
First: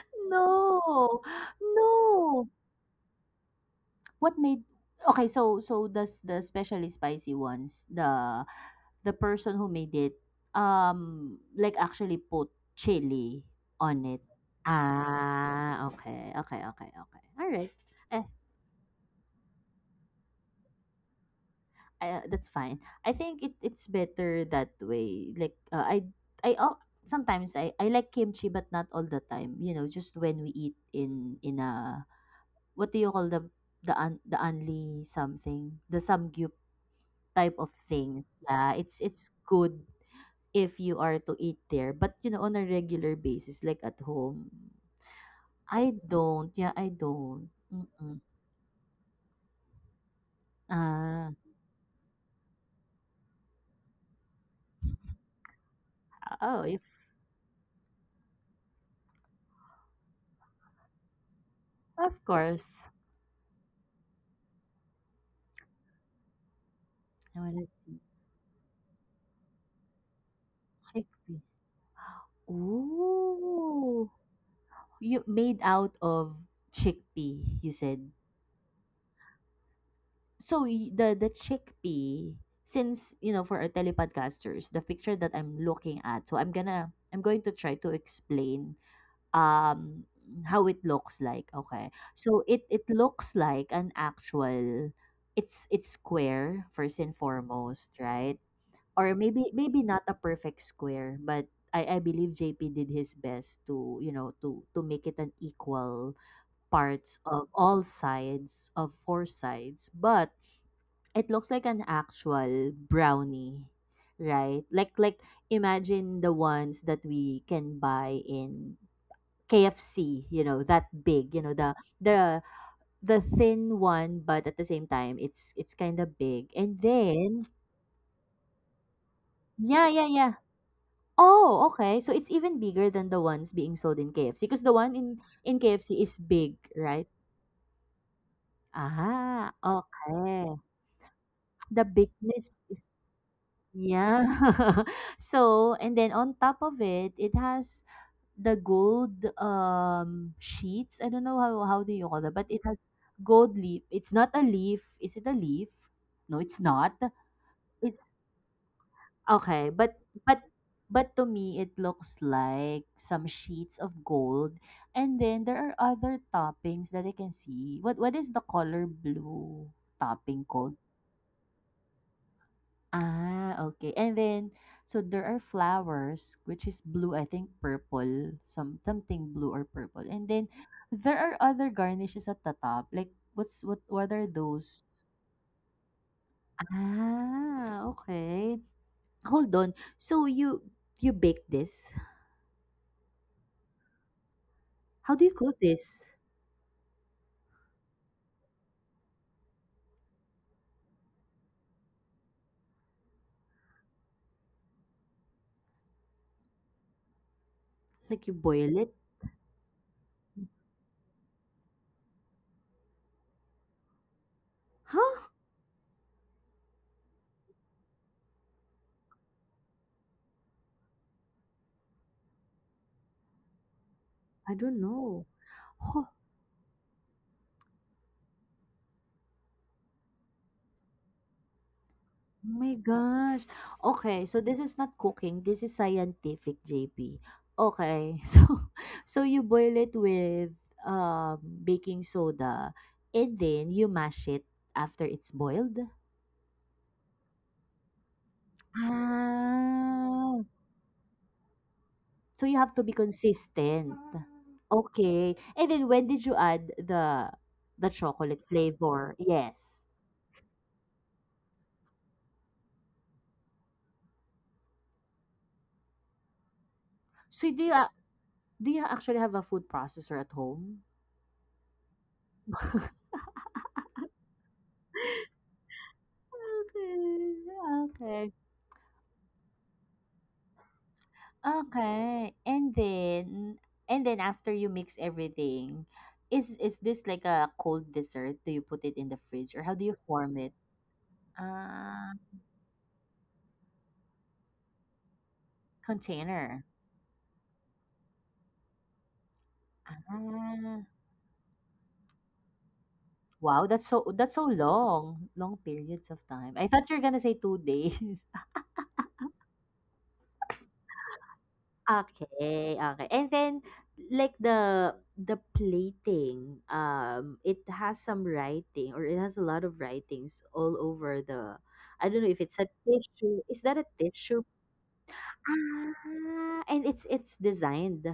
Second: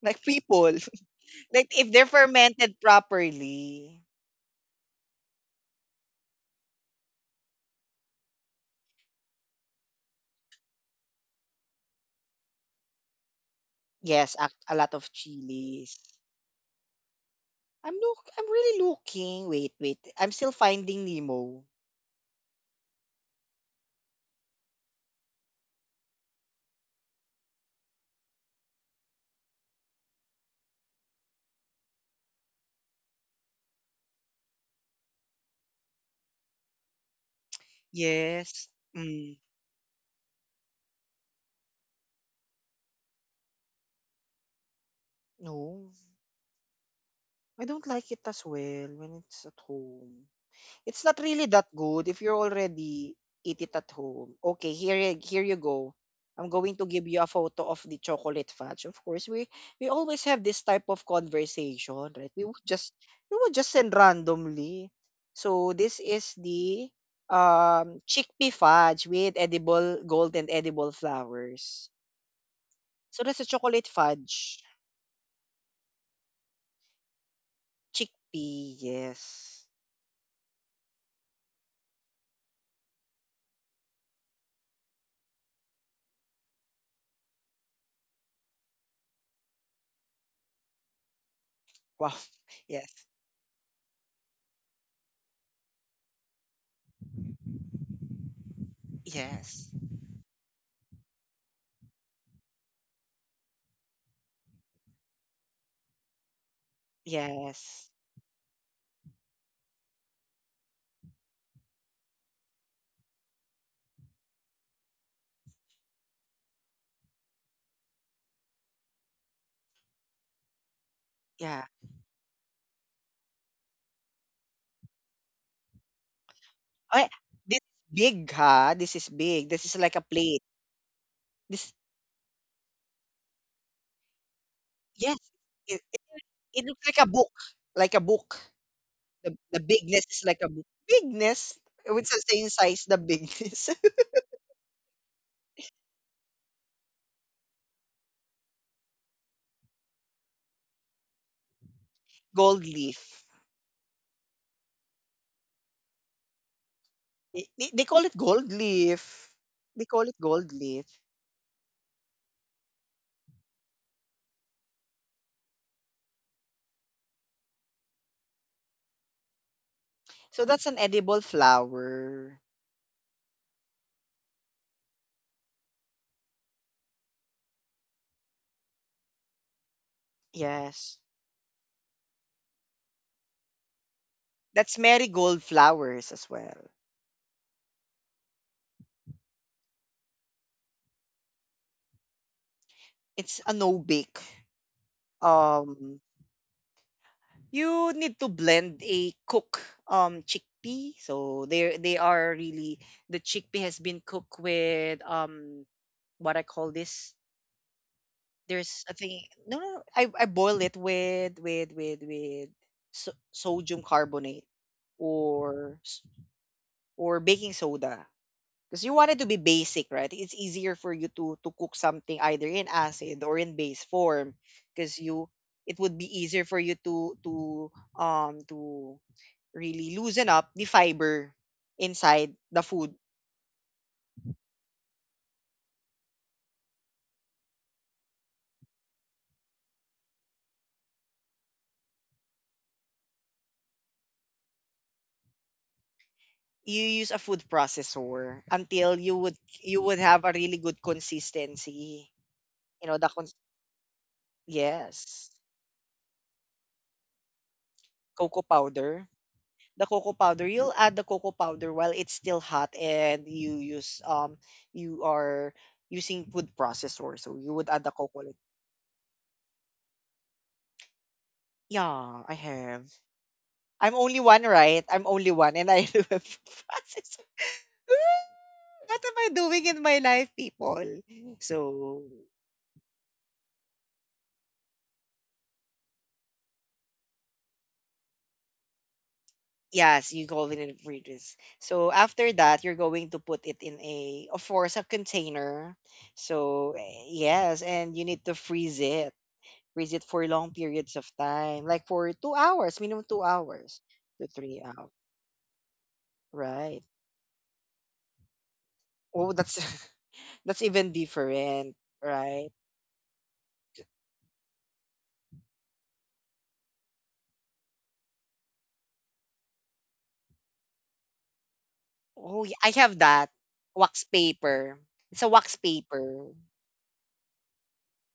S1: Like people.
S2: No.
S1: Like if they're
S2: No.
S1: fermented properly.
S2: What made, okay, so so does the specially spicy ones, the the person who made it um like actually put chili on it.
S1: Yes, a, a lot of
S2: Ah,
S1: chilies.
S2: okay. Okay, okay, okay. All right.
S1: I'm
S2: Eh,
S1: look I'm really looking. Wait, wait. I'm still finding Nemo.
S2: I, that's fine. I think it it's better that way. Like uh, I I oh, sometimes I I like kimchi but not all the time, you know, just when we eat in in a, what do you call, the the un, the only something, the samgyup type of things.
S1: Yes.
S2: Yeah, it's it's
S1: Mm.
S2: good if you are to eat there, but you know, on a regular basis, like at home,
S1: No.
S2: I don't. Yeah, I don't.
S1: I don't like it
S2: Mm-mm.
S1: as well when it's at home. It's not
S2: Ah,
S1: really that good if you're already eat it at home. Okay, here y- here you go. I'm
S2: oh,
S1: going
S2: if
S1: to give you a photo of the chocolate fudge. Of course, we we always have this type of conversation,
S2: of
S1: right? We would
S2: course.
S1: just we would just send randomly. So this is the
S2: I wanna
S1: um
S2: see
S1: chickpea fudge with edible gold and edible
S2: chickpea.
S1: flowers. So that's a chocolate
S2: Ooh,
S1: fudge.
S2: you made out of chickpea. You said
S1: Chickpea, yes.
S2: so. Y- The the chickpea. Since, you know, for our telepodcasters, the picture that I'm looking at, so I'm gonna I'm going to try to explain, um, how it looks like. Okay.
S1: Wow.
S2: So it it
S1: Yes.
S2: looks like an actual, it's it's square first and foremost, right? Or maybe,
S1: Yes.
S2: maybe not a perfect square, but I, I believe J P did his best to, you know, to to make it an equal parts of all
S1: Yes.
S2: sides, of four sides, but it looks like an actual brownie, right? Like like imagine the ones that we can buy in K F C, you know, that big, you know,
S1: Yeah.
S2: the the the thin one, but at the same time it's it's kind of big. And
S1: Oh,
S2: then
S1: this is big, huh? This is big. This is
S2: yeah,
S1: like a
S2: yeah, yeah.
S1: plate.
S2: Oh,
S1: This,
S2: okay. So it's even bigger than the ones being sold in K F C because the one
S1: yes.
S2: in in
S1: It, it,
S2: K F C is big,
S1: it looks like
S2: right?
S1: a book. Like a book. The,
S2: Aha,
S1: the bigness is like a
S2: okay.
S1: book. Bigness.
S2: The
S1: It's the same
S2: bigness
S1: size,
S2: is
S1: the bigness.
S2: yeah. So, and then on top of it, it has the gold, um, sheets? I don't know how how do you call that, but it
S1: Gold
S2: has
S1: leaf.
S2: gold leaf. It's not a leaf. Is it a leaf? No, it's not.
S1: I- They, they call it
S2: It's,
S1: gold leaf.
S2: okay,
S1: They
S2: but
S1: call it
S2: but
S1: gold leaf.
S2: but to me it looks like some sheets of gold, and then there are other toppings that I can see. What what is the color blue
S1: So
S2: topping
S1: that's
S2: called?
S1: an edible flower.
S2: Ah, okay. And then, so there are flowers, which is blue, I think purple, some something blue or purple. And then
S1: Yes.
S2: there are other garnishes at the top. Like, what's what what are
S1: That's
S2: those?
S1: marigold flowers as well.
S2: Ah, okay. Hold on. So you you bake this?
S1: It's a no-bake.
S2: How do you cook
S1: Um,
S2: this?
S1: You need to blend a cook um chickpea. So they they are really the chickpea has been cooked with um what I call this.
S2: Like, you boil
S1: There's a
S2: it?
S1: thing. No, no, no, I I boil it with with with with so- sodium carbonate
S2: Huh?
S1: or s- or baking soda because you want it to be basic, right? It's easier for you to to cook something either in acid or in base form
S2: I don't
S1: because
S2: know.
S1: you it would be easier for you to to um to really loosen up the fiber inside
S2: Oh
S1: the
S2: my
S1: food.
S2: gosh. Okay, so this is not cooking, this is scientific, J P. Okay. So so you boil it with um baking soda and then you mash it after it's boiled?
S1: You use a food processor until you would you would have a
S2: Ah.
S1: really good consistency,
S2: So you have to
S1: you
S2: be
S1: know, the cons-
S2: consistent.
S1: yes.
S2: Okay. And then when did you add the the
S1: Cocoa
S2: chocolate
S1: powder.
S2: flavor? Yes.
S1: The cocoa powder, you'll add the cocoa powder while it's still hot, and you use um you are using food processor, so
S2: So
S1: you
S2: do
S1: would
S2: you
S1: add
S2: a-
S1: the cocoa like,
S2: do you actually have a food processor at home?
S1: yeah, I have. I'm only one, right? I'm only one and I have food processor.
S2: Okay. Okay.
S1: What am I doing in my life, people? So,
S2: Okay. And then, and then after you mix everything, is is this like a cold dessert? Do you put it in the fridge or how do you
S1: yes, you
S2: form
S1: go
S2: it?
S1: in and read this. So,
S2: Uh,
S1: after that, you're going to put it in a, of course, a container.
S2: container.
S1: So, eh, yes, and you need to freeze it. Freeze it for long
S2: Ah,
S1: periods of time, like for two hours, minimum two
S2: wow,
S1: hours
S2: that's so,
S1: to
S2: that's so
S1: three hours.
S2: long. Long periods of time. I
S1: Right.
S2: thought you were gonna say two days.
S1: Oh, that's that's even different, right?
S2: Okay, okay. And then like the the plating, um, it has some writing or it has a lot of writings all over the, I don't know if
S1: Oh, yeah,
S2: it's a
S1: I have that
S2: tissue. Is that a
S1: wax
S2: tissue?
S1: paper. It's a wax paper.
S2: Ah, and it's it's designed.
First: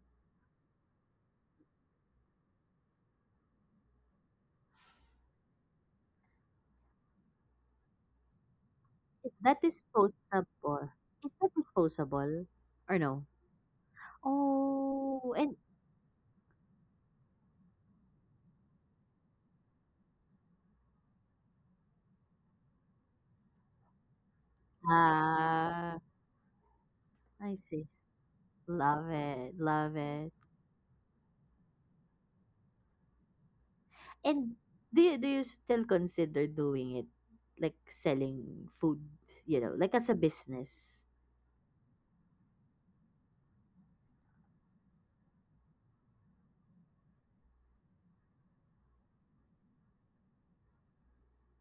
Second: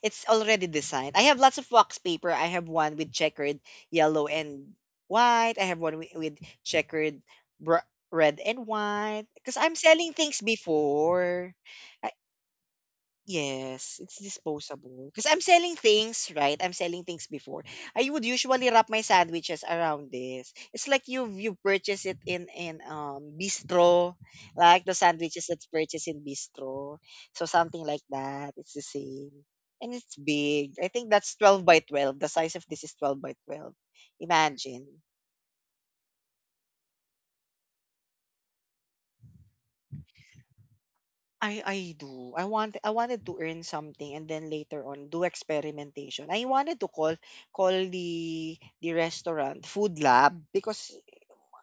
S1: It's already designed. I have lots of wax paper. I have one with checkered yellow and white. I have one with, with checkered br- red and white.
S2: Is
S1: Because
S2: that
S1: I'm selling things
S2: disposable? Is that
S1: before.
S2: disposable or no?
S1: Yes, it's disposable. Because
S2: Oh,
S1: I'm
S2: and
S1: selling things, right? I'm selling things before. I would usually wrap my sandwiches around this. It's like you you purchase it in in um bistro, like the sandwiches that's
S2: ah,
S1: purchased in bistro. So
S2: I
S1: something
S2: see.
S1: like that. It's the
S2: Love
S1: same.
S2: it.
S1: And
S2: Love
S1: it's
S2: it.
S1: big. I think that's twelve by twelve. The size of this is twelve by twelve.
S2: And do
S1: Imagine.
S2: you, do you still consider doing it, like selling food, you know, like as a business?
S1: I I do. I want I wanted to earn something and then later on do experimentation. I wanted to call call the the restaurant food lab because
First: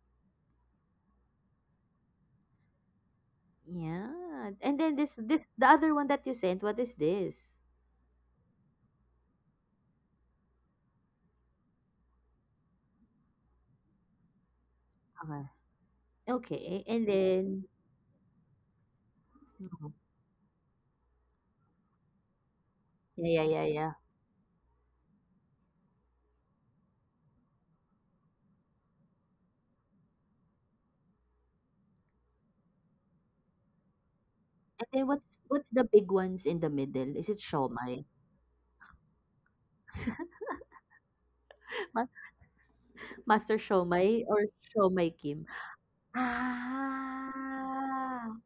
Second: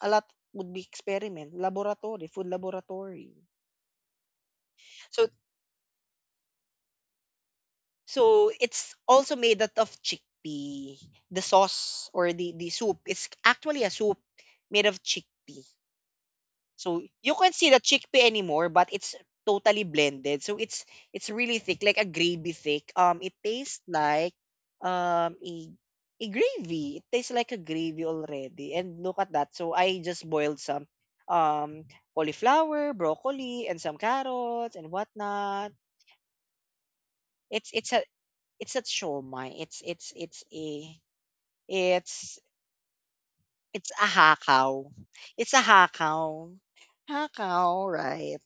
S1: a lot would be experiment laboratory, food laboratory.
S2: Yeah. And then this
S1: So
S2: this the other one that you sent, what is this?
S1: so it's also made out of chickpea. The sauce or the the soup, it's actually a soup made of
S2: Okay.
S1: chickpea.
S2: Okay.
S1: So
S2: And
S1: you can
S2: then
S1: see the chickpea anymore, but it's totally
S2: mhm.
S1: blended. So it's it's really thick, like a gravy thick. Um, it
S2: Yeah, yeah, yeah,
S1: tastes
S2: yeah.
S1: like um a a gravy. It tastes like a gravy already. And look at that. So I just boiled some um cauliflower, broccoli, and some carrots
S2: And
S1: and
S2: then what's what's
S1: whatnot.
S2: the big ones in the middle? Is it
S1: It's it's a
S2: Shomai?
S1: it's a shomai. It's it's it's a
S2: Ma-
S1: it's
S2: Master
S1: it's a
S2: Shomai or
S1: hakaw.
S2: Shomai Kim?
S1: It's a hakaw. Hakaw,
S2: Ah.
S1: right?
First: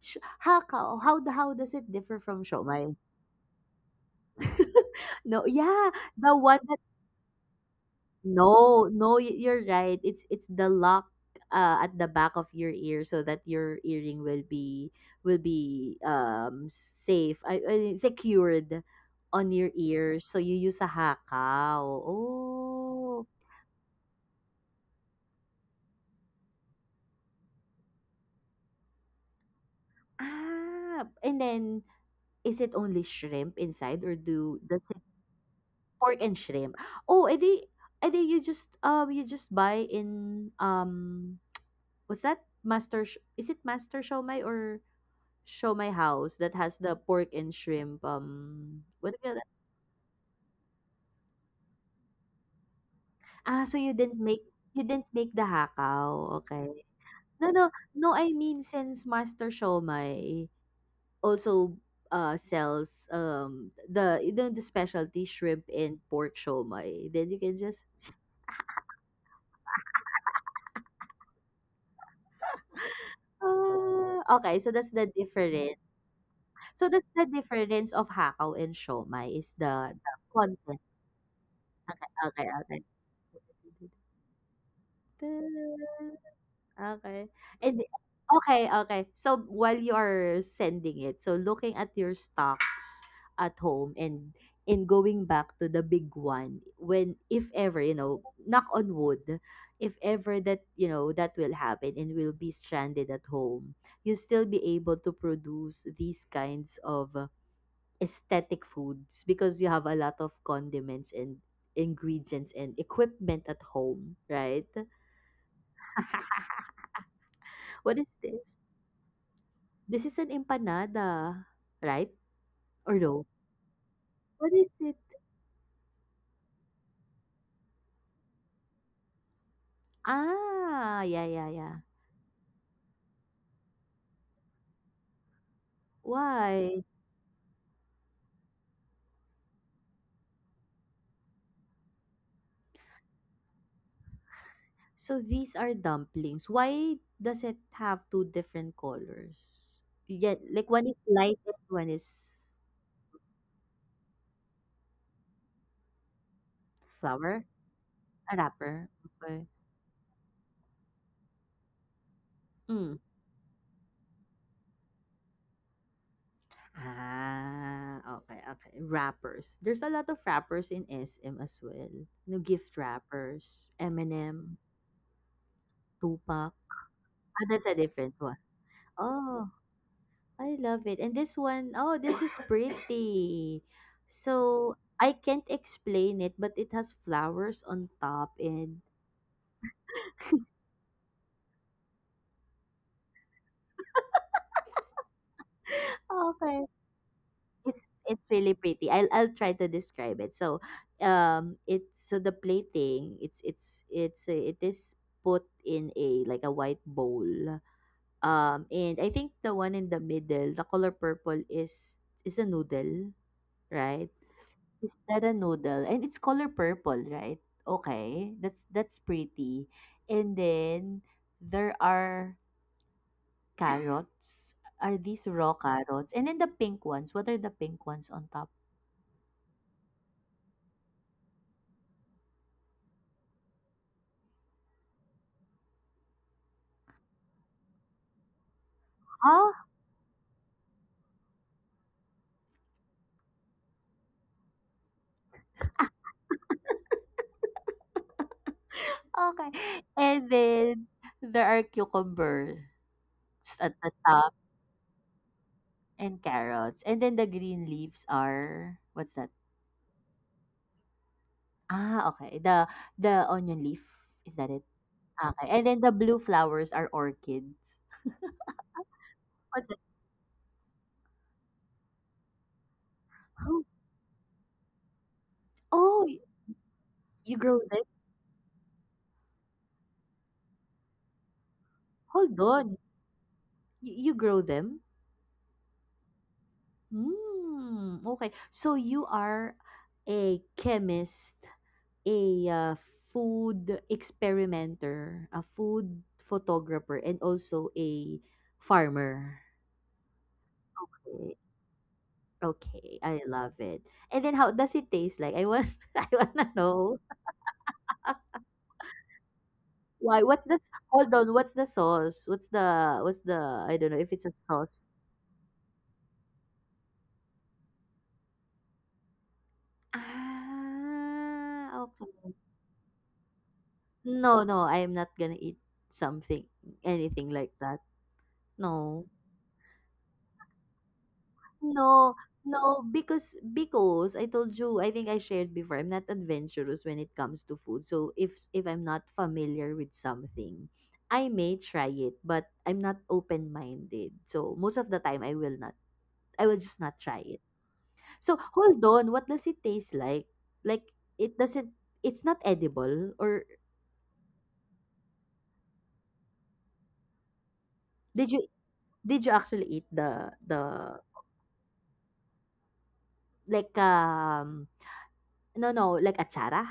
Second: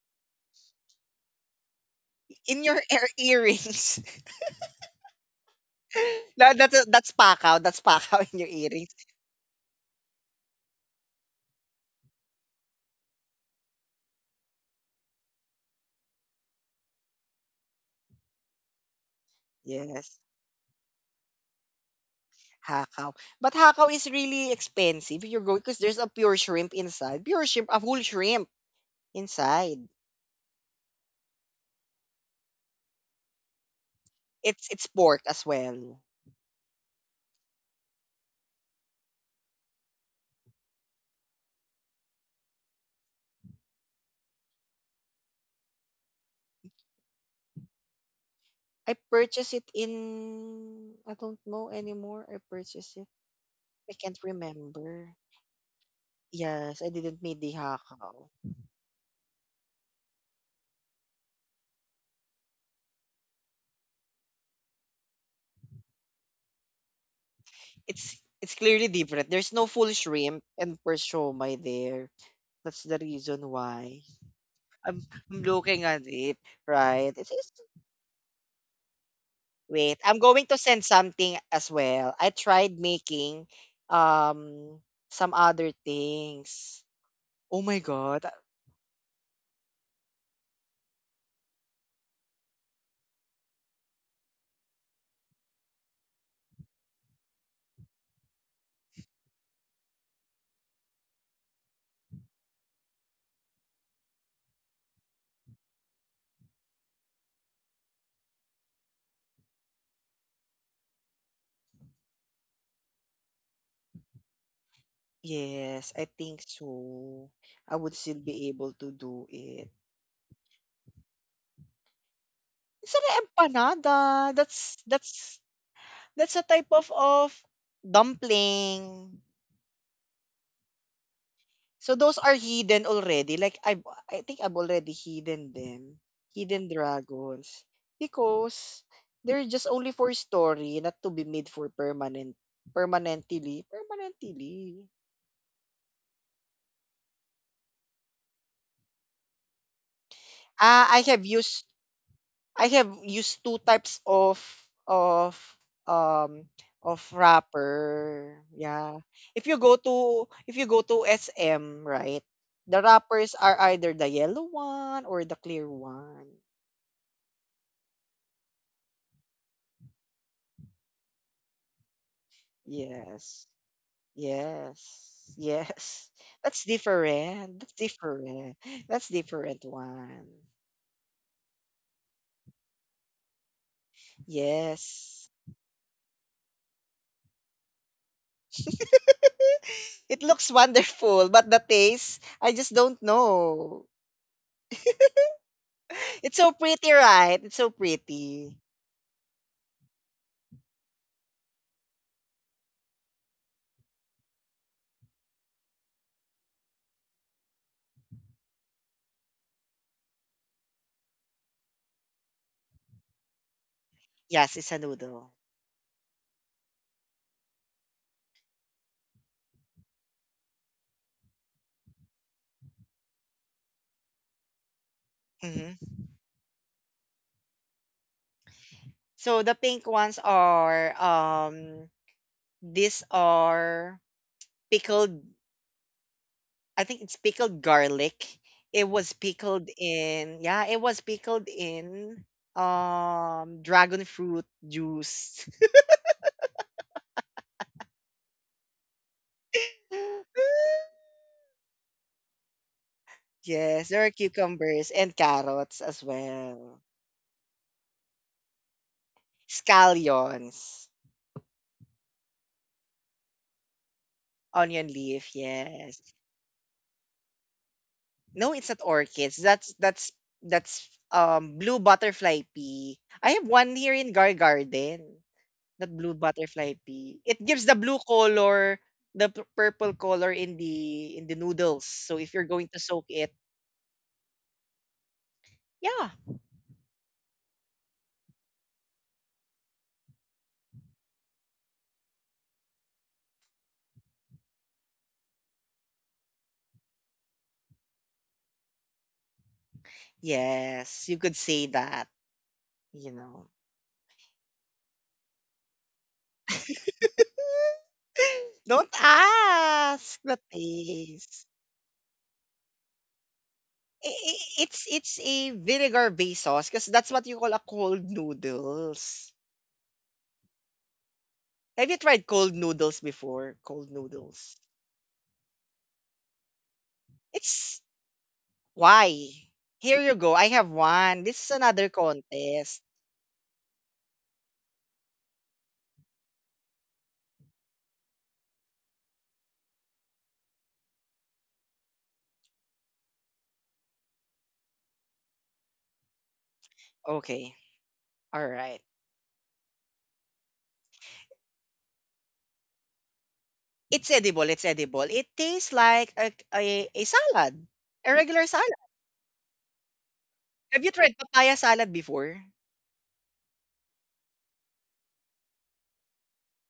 S2: Sh- how, how how does it differ from
S1: In your
S2: Shomai?
S1: ear earrings.
S2: No, yeah, the
S1: that,
S2: one.
S1: that's that's pakaw. That's pakaw in your
S2: No,
S1: earrings.
S2: no, y- you're right. It's it's the lock uh, at the back of your ear so that your earring will be, will be um safe, I, I- secured on your ear.
S1: Yes.
S2: So you use a hakaw.
S1: Hakaw.
S2: Oh,
S1: But hakaw is really expensive. You're going because there's a pure shrimp inside. Pure shrimp, a whole shrimp inside.
S2: ah, and then is it only shrimp inside or do,
S1: It's
S2: does
S1: it's
S2: it,
S1: pork as well.
S2: pork and shrimp? Oh, edi, edi you just um you just buy in um what's that? Master Sh- is it Master Shomai or show my house that has the pork and shrimp, um,
S1: I
S2: what do you call that?
S1: purchased it in, I don't know anymore. I purchased it.
S2: Ah, so
S1: I
S2: you
S1: can't
S2: didn't make, you didn't
S1: remember.
S2: make the hakaw,
S1: Yes,
S2: okay.
S1: I didn't need
S2: No,
S1: the
S2: no, no,
S1: hakaw.
S2: I mean since Master Shomai also uh sells um the you know, the specialty shrimp and pork shomai, then you can just
S1: It's it's clearly different. There's no full shrimp and per shomai there. That's the reason why.
S2: ah, okay, so that's
S1: I'm
S2: the
S1: I'm
S2: difference.
S1: looking at it,
S2: So that's
S1: right?
S2: the
S1: It is
S2: difference of hakaw and shomai is the,
S1: wait.
S2: the
S1: I'm going to
S2: content.
S1: send something as well. I
S2: Okay,
S1: tried
S2: okay,
S1: making um some
S2: okay.
S1: other things.
S2: Okay.
S1: Oh
S2: And
S1: my god. uh,
S2: okay, okay. So while you are sending it, so looking at your stocks at home and in going back to the big one, when if ever, you know, knock on wood, if ever that, you know, that will happen and we'll be stranded at home, you'll still be able to produce these kinds of uh, aesthetic foods because you have a lot of condiments and ingredients and equipment at home, right?
S1: Yes, I think so. I would
S2: What is
S1: still
S2: this?
S1: be able to do it.
S2: This is an empanada, right?
S1: It's
S2: Or
S1: an
S2: no?
S1: empanada.
S2: What is
S1: That's
S2: it?
S1: that's that's a type of of dumpling.
S2: Ah, yeah, yeah, yeah.
S1: So those are hidden already. Like I I think I've already hidden them. Hidden
S2: Why?
S1: dragons. Because they're just only for story, not to be made for permanent permanently. Permanently.
S2: So these are dumplings. Why does it have two different colors? Yeah, like one
S1: Ah,
S2: is
S1: I have
S2: light and
S1: used
S2: one is
S1: I have used two types of of um of
S2: flower, a
S1: wrapper.
S2: wrapper.
S1: Yeah.
S2: Okay.
S1: If you go to if you go to S M, right? The
S2: Mm.
S1: wrappers are either the yellow one or the clear one.
S2: Ah, okay, okay. Wrappers. There's a lot of wrappers in S M as well. No gift
S1: Yes.
S2: wrappers, M and M,
S1: Yes. Yes.
S2: Tupac.
S1: That's
S2: Ah,
S1: different.
S2: that's
S1: That's
S2: a different one.
S1: different. That's
S2: Oh.
S1: different one.
S2: I love it. And this one, oh, this is pretty. So I
S1: Yes.
S2: can't explain it, but it has flowers on top and
S1: It looks wonderful, but the taste, I just don't know. It's so
S2: okay.
S1: pretty, right? It's so
S2: It's it's
S1: pretty.
S2: really pretty. I'll I'll try to describe it. So um it's so the plating, it's it's it's uh, it is put in a like a white bowl. Um and I think the one in the middle, the color purple is is a noodle, right?
S1: Yes, it's a
S2: Is that
S1: noodle.
S2: a noodle? And it's color purple, right? Okay, that's that's pretty. And then there are carrots. Are these raw
S1: Hmm.
S2: carrots? And then the pink ones. What are the pink ones on top?
S1: So the pink ones are um these are pickled, I think it's pickled garlic. It was
S2: Huh?
S1: pickled in, yeah, it was pickled in um dragon fruit juice.
S2: Okay. And then there are cucumbers at
S1: Yes,
S2: the
S1: there are
S2: top
S1: cucumbers and carrots as
S2: and
S1: well.
S2: carrots. And then the green leaves are what's that?
S1: Scallions,
S2: Ah, okay. The the onion leaf. Is that it?
S1: onion leaf,
S2: Okay. And then the
S1: yes.
S2: blue flowers are orchids.
S1: No, it's not orchids.
S2: What
S1: That's that's that's um blue butterfly pea. I have
S2: the
S1: one here in Gar Garden. The
S2: Oh,
S1: blue
S2: y
S1: butterfly pea.
S2: you
S1: It
S2: grow
S1: gives the
S2: them?
S1: blue color, the p- purple color in the in the noodles. So if
S2: Hold
S1: you're going
S2: on.
S1: to soak it,
S2: You you grow them?
S1: yeah.
S2: Mm, okay. So you are a chemist, a uh, food experimenter, a food photographer, and also a farmer.
S1: Yes, you could
S2: Okay,
S1: say that,
S2: okay,
S1: you
S2: I
S1: know.
S2: love it. And then how does it taste like? I want I wanna know.
S1: Don't ask
S2: Why?
S1: the
S2: What's the s- hold on?
S1: taste.
S2: What's the sauce? What's the what's the I don't know
S1: I-
S2: if it's a
S1: i- It's
S2: sauce.
S1: it's a vinegar based sauce because that's what you call a cold noodles.
S2: Ah,
S1: Have you tried
S2: okay.
S1: cold noodles before? Cold
S2: No,
S1: noodles.
S2: no, I'm not gonna eat something, anything like that.
S1: It's
S2: No,
S1: why. Here you go. I have one. This is another
S2: no, no,
S1: contest.
S2: because because I told you, I think I shared before, I'm not adventurous when it comes to food. So if if I'm not familiar with something, I may try it, but I'm not open-minded. So most of the time, I will not. I will just not try it.
S1: Okay.
S2: So
S1: Alright.
S2: hold on, what does it taste like? Like it doesn't. It's not edible, or
S1: It's edible, it's edible. It tastes like a, a, a salad, a
S2: did you
S1: regular salad.
S2: did you actually eat the
S1: Have you
S2: the
S1: tried papaya salad before?
S2: Like, um no, no, like atsara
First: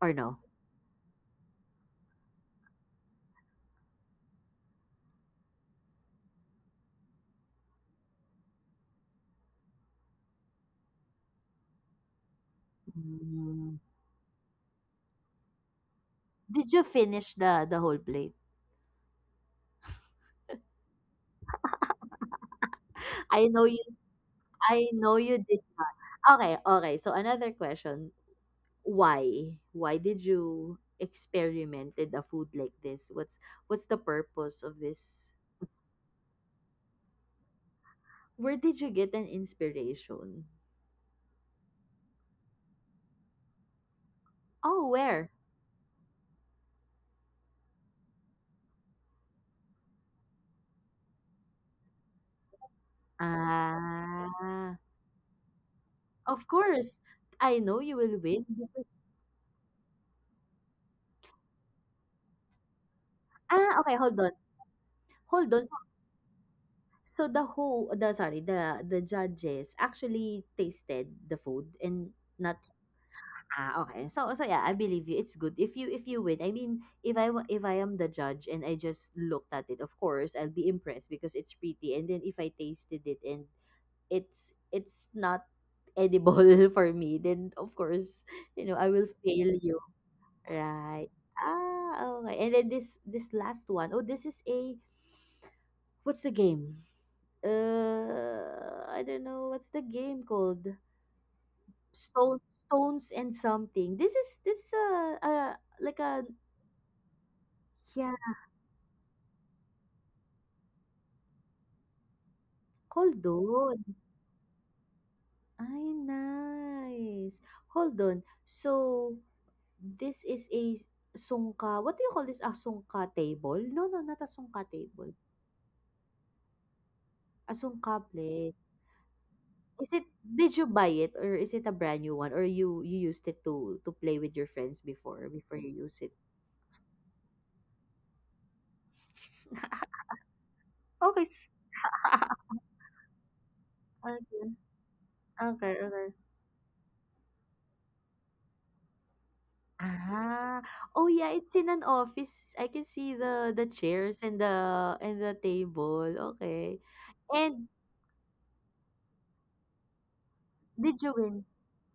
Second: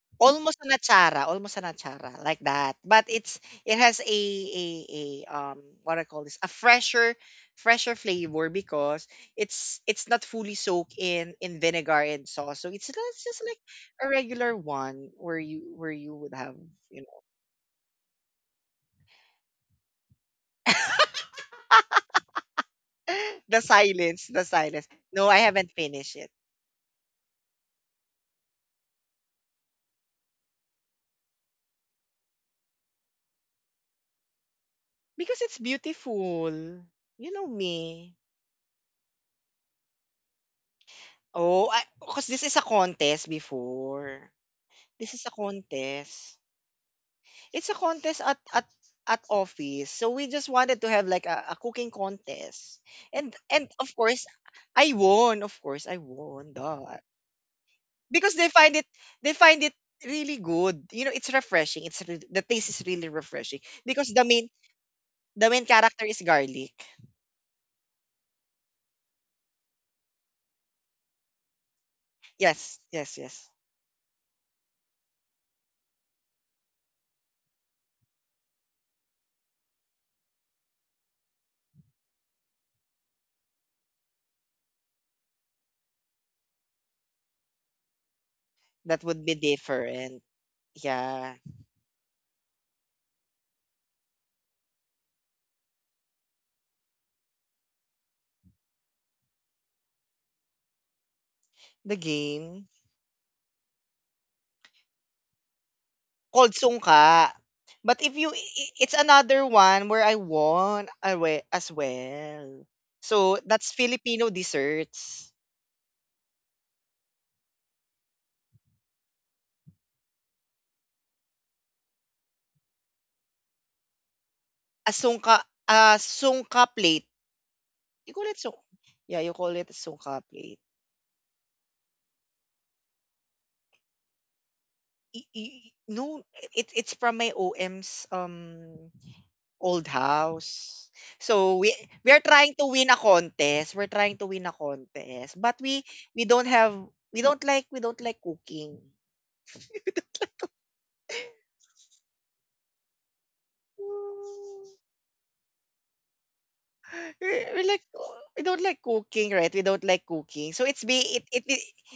S2: or no?
S1: Almost an achara, almost an achara, like that. But it's it has a a, a um what I call this, a fresher fresher flavor because it's it's not fully soaked in in vinegar and sauce. So it's, it's just like
S2: Hmm.
S1: a regular one where you where you would have,
S2: Did you
S1: you know.
S2: finish the the whole plate? I
S1: The
S2: know you
S1: silence the
S2: I
S1: silence.
S2: know
S1: No,
S2: you
S1: I
S2: did.
S1: haven't finished it.
S2: Okay, okay. So another question, why? Why did you experimented a food like this? What's what's the purpose of this?
S1: Because it's beautiful. You know me.
S2: Where did you get an inspiration?
S1: Oh, because this is a contest before.
S2: Oh,
S1: This is
S2: where?
S1: a contest. It's a contest at at at office. So we just wanted to have like a, a cooking contest. And and of course,
S2: Ah,
S1: I won. Of course, I
S2: of
S1: won
S2: course.
S1: that.
S2: I know you will
S1: Because
S2: win
S1: they find
S2: because
S1: it they find it really good. You know, it's refreshing. It's re- the taste is really refreshing
S2: Ah, okay,
S1: because
S2: hold
S1: the
S2: on.
S1: main the
S2: Hold on.
S1: main character is garlic.
S2: So the whole the sorry, the the judges actually tasted the food and not
S1: Yes, yes, yes.
S2: ah okay. So so yeah, I believe you. It's good if you if you win. I mean, if I wa- if I am the judge and I just looked at it, of course I'll be impressed because it's pretty. And then if I tasted it and it's it's not edible for me, then of course you know I
S1: That
S2: will
S1: would be
S2: fail you,
S1: different.
S2: right?
S1: Yeah.
S2: Ah okay. And then this this last one, oh this is a what's the game? Uh, I don't know what's the game called.
S1: The
S2: Stone,
S1: game
S2: stones and something. This is this is a, a like a
S1: called Sungka. But if you
S2: yeah.
S1: i- i- it's another one where I won awe- as well.
S2: Hold
S1: So that's
S2: on.
S1: Filipino desserts.
S2: Ay, nice. Hold on. So this is a sungka. What do you call this? A sungka table? No, no, not a sungka
S1: A
S2: table.
S1: sungka a sungka plate.
S2: A sungka
S1: You call it
S2: plate.
S1: sung Yeah, you call it
S2: Is it?
S1: sungka
S2: Did
S1: plate.
S2: you buy it or is it a brand new one or you you used it to to play with your friends before
S1: I-
S2: before you
S1: i-
S2: use it?
S1: no, it it's from my O M's um old house.
S2: okay.
S1: So we we are trying to win a contest. We're trying to win
S2: Okay.
S1: a contest, but
S2: Okay,
S1: we
S2: okay.
S1: we don't have we don't like we don't like cooking.
S2: Ah, oh yeah, it's in an office. I can see the the chairs and the and the table. Okay.
S1: we we
S2: And
S1: like we don't like cooking, right? We don't like cooking. So it's be
S2: did you
S1: it it
S2: win?
S1: it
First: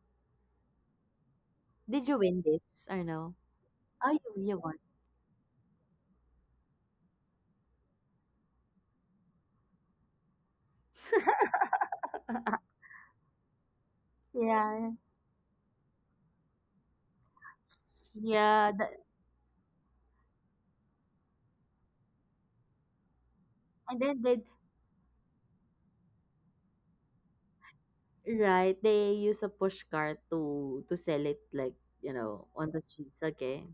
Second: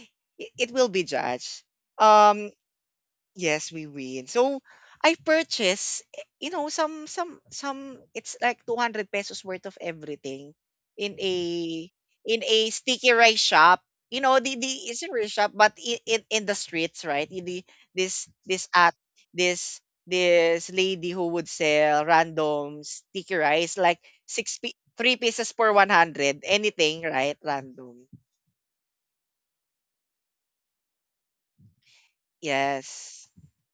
S1: it will be judged.
S2: Did you win
S1: Um
S2: this or no?
S1: Yes, we
S2: Oh, you,
S1: win.
S2: you
S1: So
S2: won.
S1: I purchase, eh, you know, some some some, it's like two hundred pesos worth of everything in a in a sticky rice shop. You know, the the
S2: Yeah,
S1: it's a rice shop, but in in, in the streets, right? In the this this
S2: yeah. The,
S1: at this this lady who would sell random sticky rice like
S2: and then they
S1: six pi- three pieces for one hundred, anything, right? Random.
S2: right, they use a push cart to to sell it like you know on the streets.
S1: Yes.
S2: Okay,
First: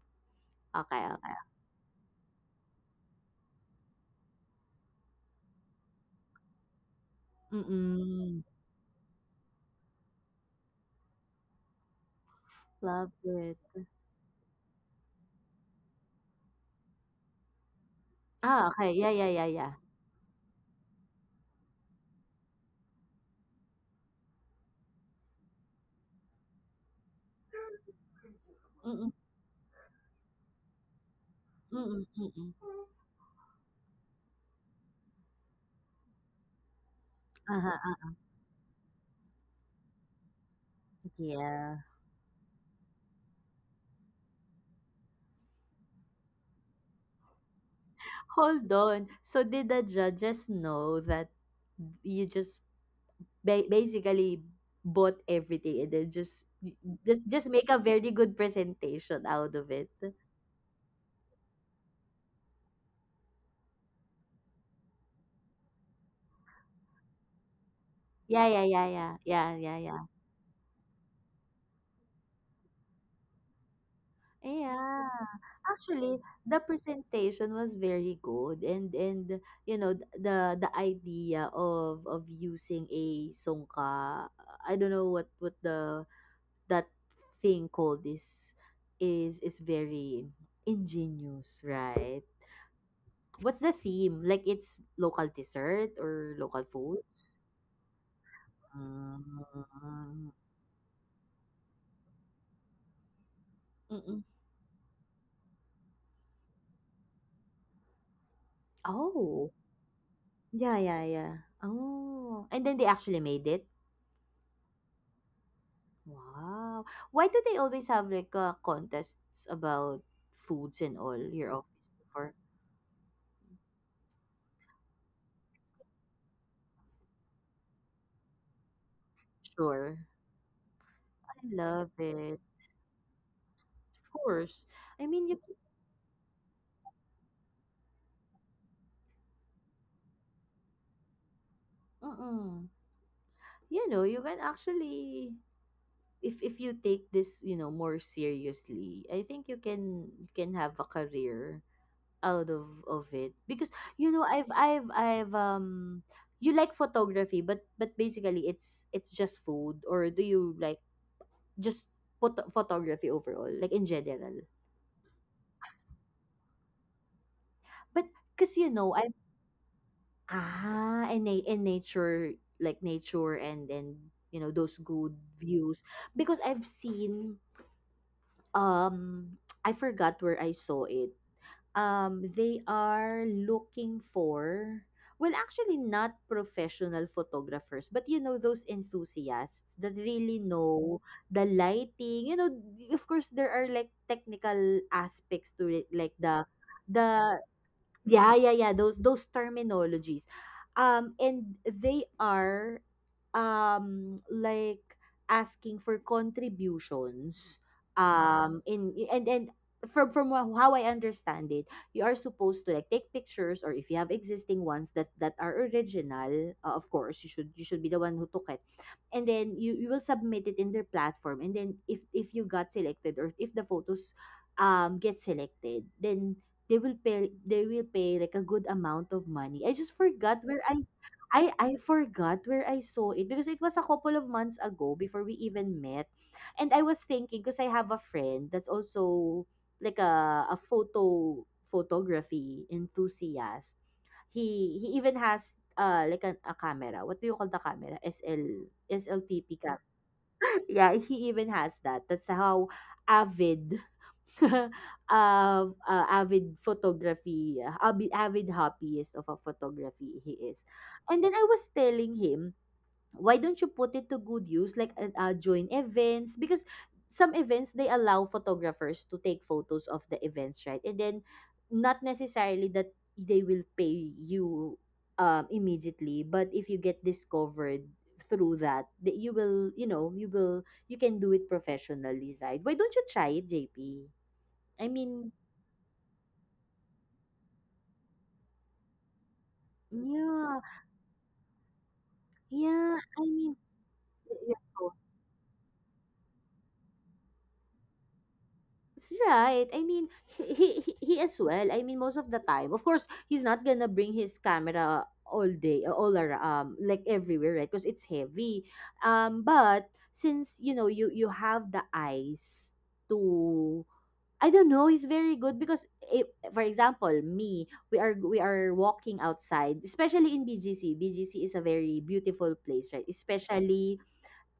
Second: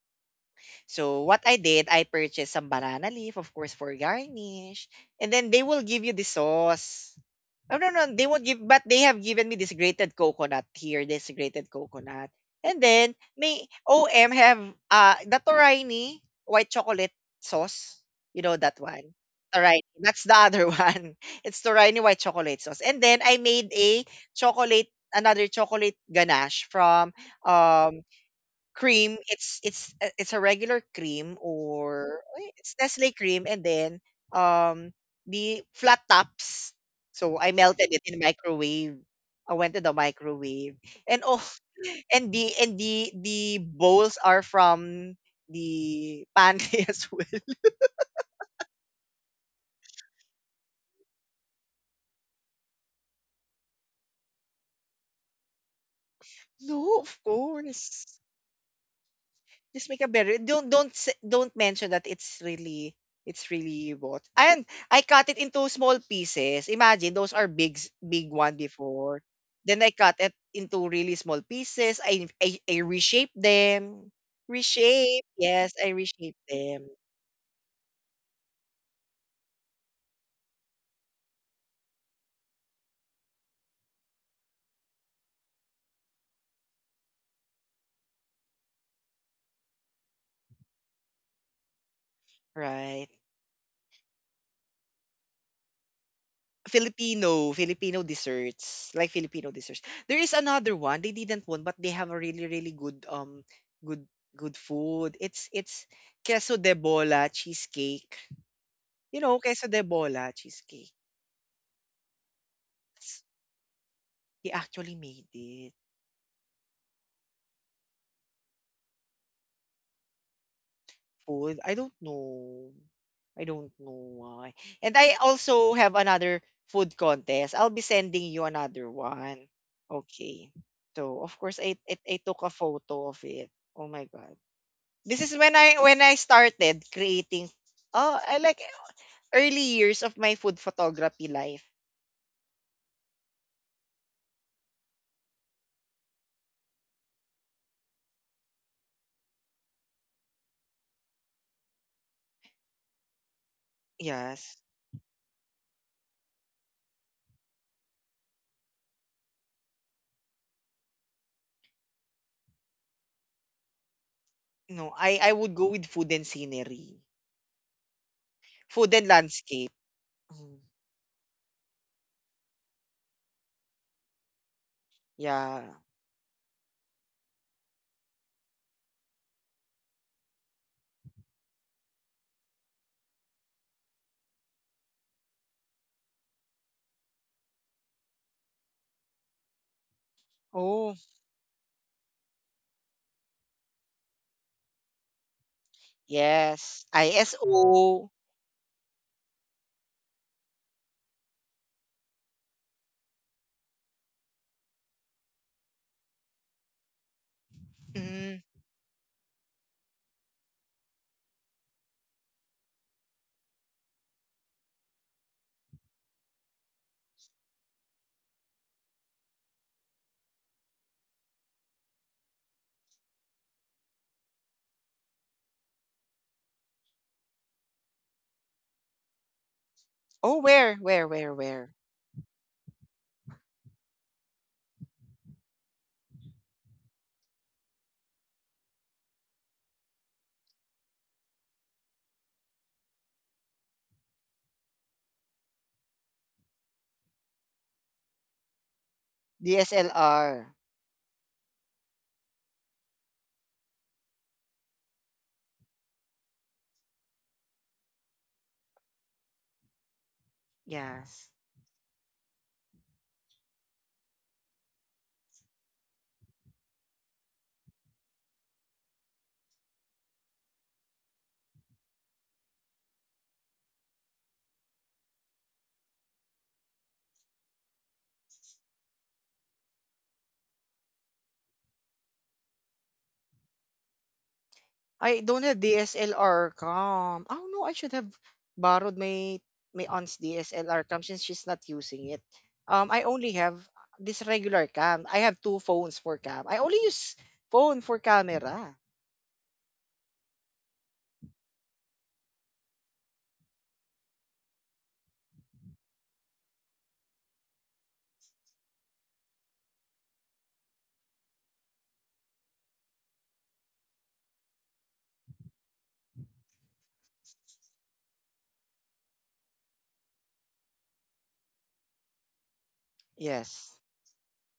S2: okay,
S1: So
S2: okay.
S1: what I did, I purchased some banana leaf, of course, for garnish. And then they will give you the sauce. Oh, no, no, they
S2: Mm-mm.
S1: won't give, but they have given me this grated coconut here, this grated coconut. And
S2: Love
S1: then,
S2: it.
S1: may O M have uh, the Toraini white chocolate sauce. You know
S2: Ah,
S1: that
S2: okay. Yeah,
S1: one.
S2: yeah, yeah, yeah.
S1: Toraini. That's the other one. It's Toraini white chocolate sauce. And then I made a chocolate, another chocolate ganache from um
S2: Mm-mm.
S1: cream. It's it's a- it's a regular cream,
S2: Mm-mm.
S1: or eh,
S2: Mm-mm.
S1: it's Nestle cream, and then um the flat tops. So I
S2: Uh-huh.
S1: melted it
S2: uh,
S1: in microwave. I went to the microwave, and oh,
S2: Yeah.
S1: and the and the the bowls are from the pantry as well.
S2: Hold on. So did the judges know that you just ba- basically bought everything and then just
S1: No, of
S2: just just make a very
S1: course.
S2: good presentation out of
S1: Just
S2: it?
S1: make a better. Don't don't s- don't mention that it's really, it's really what. And I cut it into small pieces. Imagine those are big s- big
S2: Yeah,
S1: one
S2: yeah, yeah, yeah,
S1: before.
S2: yeah, yeah,
S1: Then I
S2: yeah.
S1: cut it into really small pieces. I I, I reshape them.
S2: Yeah.
S1: Reshape. Yes, I
S2: Actually,
S1: reshape
S2: the
S1: them.
S2: presentation was very good, and and you know th- the the idea of of using a songka. I don't know what what the that thing called this is is very ingenious, right?
S1: Right.
S2: What's the theme? Like it's local dessert or local food?
S1: Filipino, Filipino desserts, like
S2: Mm,
S1: Filipino desserts. There is another one. They didn't won, but they have a really really good um good
S2: mm-mm.
S1: good food. It's it's queso de bola cheesecake. You know,
S2: Oh,
S1: queso de bola
S2: yeah,
S1: cheesecake.
S2: yeah, yeah. Oh, and then they actually made it.
S1: He actually made it.
S2: Wow. Why do they always have like uh, contests about foods and all your
S1: Food, I don't
S2: office for
S1: know. I don't know why. And I also have another food contest. I'll be sending you another one.
S2: sure?
S1: Okay. So
S2: I
S1: of course I,
S2: love
S1: I I
S2: it.
S1: took a photo of it. Oh my
S2: Of
S1: god.
S2: course. I
S1: This
S2: mean,
S1: is
S2: you
S1: when I when I started creating oh I like early years of my food photography life.
S2: mm-mm. you know, you can actually if if you take this you know more seriously I think you can you can have a career out of of it because you know i've
S1: Yes.
S2: i've i've um you like photography but but basically it's it's just food or do you like just photo- photography overall like in general
S1: No, I I would go with food and scenery.
S2: but because you
S1: Food
S2: know
S1: and
S2: I
S1: landscape. Mm.
S2: ah in, na- in nature like nature and and you know those good
S1: Yeah.
S2: views because I've seen um I forgot where I saw it. Um, they are looking for well, actually not professional photographers, but you know those enthusiasts that really
S1: Oh.
S2: know the lighting. You know, of course there are like technical aspects to it, like the
S1: Yes.
S2: the
S1: I S O.
S2: Yeah, yeah, yeah. Those those terminologies. Um and they are um like asking for contributions
S1: Mhm.
S2: um in and and from from wha- how I understand it, you are supposed to like take pictures or if you have existing ones that that are original, uh, of course, you should you should be the one who took it. And then you you will submit it in their platform and then if if you got selected or if the photos um get selected, then they will pay they will pay like a good amount of money. I just
S1: Oh,
S2: forgot where
S1: where?
S2: I
S1: Where? Where?
S2: I I
S1: Where?
S2: forgot where I saw it because it was a couple of months ago before we even met. And I was thinking because I have a friend that's also like a a photo photography enthusiast. He he even has uh like an, a camera. What do you call the camera? S L S L T P camera.
S1: D S L R.
S2: Yeah, he even has that. That's how avid uh, uh, avid photography, uh, avid, avid hobbyist of a photography he is. And
S1: Yes.
S2: then I was telling him, why don't you put it to good use, like uh, uh, join events? Because some events, they allow photographers to take photos of the events, right? And then not necessarily that they will pay you um, immediately, but if you get discovered, through that that you will you know you will you can do it professionally right why don't you try it jp I
S1: I
S2: mean,
S1: don't have D S L R cam. Oh no, I should have borrowed my my aunt's
S2: yeah,
S1: D S L R cam since she's not using it. Um,
S2: yeah.
S1: I
S2: I
S1: only
S2: mean,
S1: have this
S2: y- yeah,
S1: regular
S2: oh,
S1: cam. I have two phones for cam. I only use phone for camera.
S2: it's right. I mean, he, he he he as well. I mean, most of the time, of course, he's not gonna bring his camera all day, uh, all around, um, like everywhere, right? Because it's heavy. Um, but since you know you you have the eyes to. I don't know. He's very good because, if, for example, me, we are we are walking outside, especially in B G C. B G C is a very beautiful place, right?
S1: Yes.
S2: Especially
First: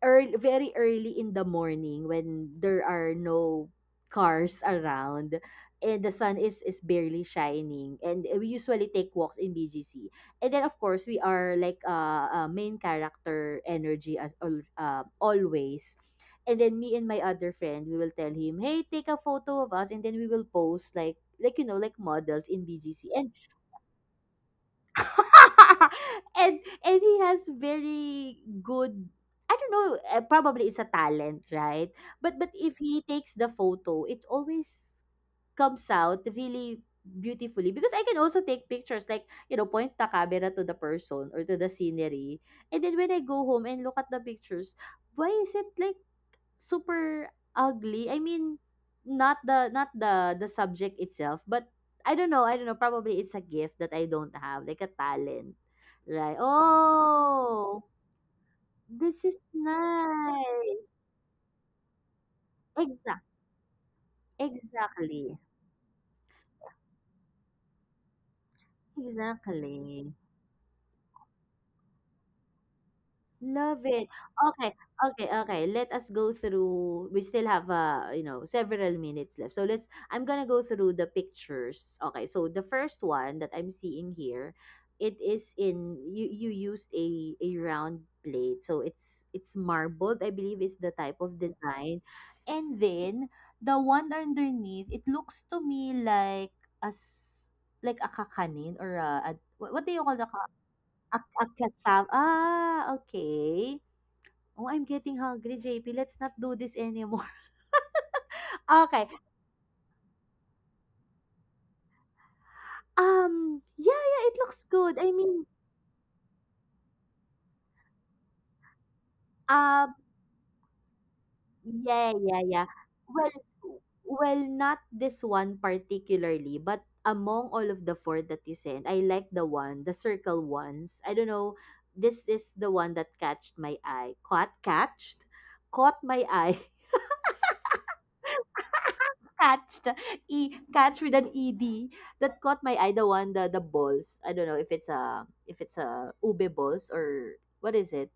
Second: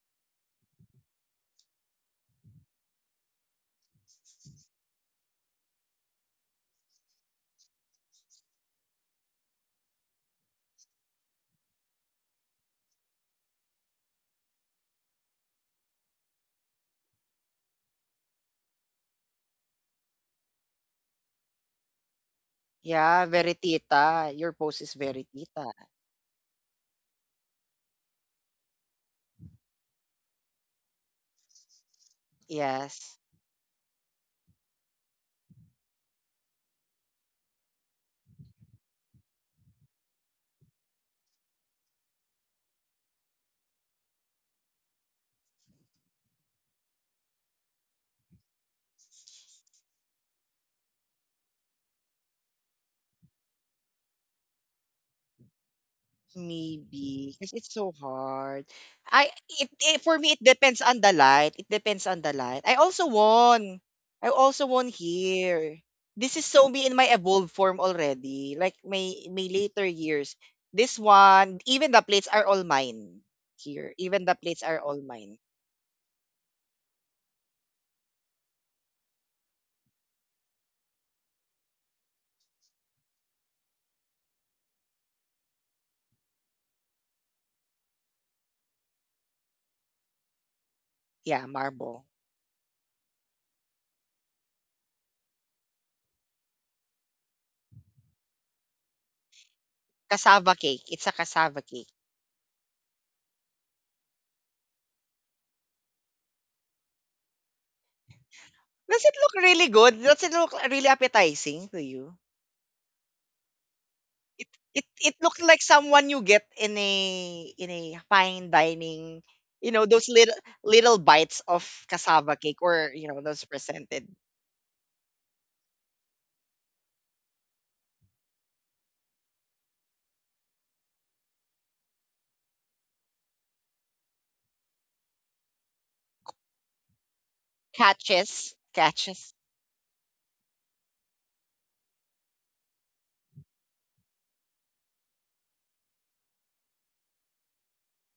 S2: early, very early in the morning when there are no cars around and the sun is is barely shining and we usually take walks in B G C and then of course we are like uh, uh main character energy as al- uh, always and then me and my other friend we will tell him hey take a photo of us and then we will post like like you know like models in B G C
S1: Yeah,
S2: and
S1: very tita. Your post is very tita.
S2: and and he has very good I don't know, uh, probably it's a talent, right? But but if he
S1: Yes.
S2: takes the photo, it always comes out really beautifully because I can also take pictures like, you know, point the camera to the person or to the scenery. And then when I go home and look at the pictures, why is it like super ugly? I mean, not the not the the subject itself, but I don't know I don't know, probably it's a gift that I don't have, like a talent, right?
S1: Maybe because it's
S2: "Oh,
S1: so hard.
S2: this
S1: I
S2: is
S1: it, it For me it depends
S2: nice."
S1: on the light. It depends on the light. I also
S2: Exact
S1: won. I also won
S2: exactly,
S1: here. This is so me in my evolved form already. Like my my later
S2: exactly.
S1: years. This one, even the plates are all mine
S2: Love
S1: here.
S2: it.
S1: Even the plates
S2: Okay,
S1: are all
S2: okay,
S1: mine.
S2: okay. Let us go through. We still have uh, you know, several minutes left. So let's I'm going to go through the pictures. Okay. So the first one that I'm seeing here, it is in you you used a a round plate. So it's it's marbled, I believe, is the type of
S1: Yeah,
S2: design.
S1: marble.
S2: And then the one underneath, it looks to me like as like a kakanin, or a, a what what do you call the...
S1: Cassava cake. It's a
S2: Ak ak
S1: cassava cake.
S2: kasam, ah, okay. Oh, I'm getting hungry, J P. Let's not do this anymore.
S1: Does
S2: Okay,
S1: it look really good? Does it look really appetizing to you?
S2: um, yeah, yeah, it
S1: It
S2: looks
S1: it
S2: good. I
S1: it looked
S2: mean,
S1: like someone you get in a in a fine dining, you know,
S2: um,
S1: those little little bites of
S2: yeah,
S1: cassava
S2: yeah,
S1: cake,
S2: yeah.
S1: or you know
S2: Well,
S1: those presented
S2: well, not this one particularly, but among all of the four that you sent, I like the one, the circle ones. I don't know, this is the one that catched my eye. Caught, catched, caught my eye.
S1: catches catches.
S2: Catch the e, catch with an ed, that caught my eye, the one, the the balls. I don't know if it's a, if it's a ube balls, or what is it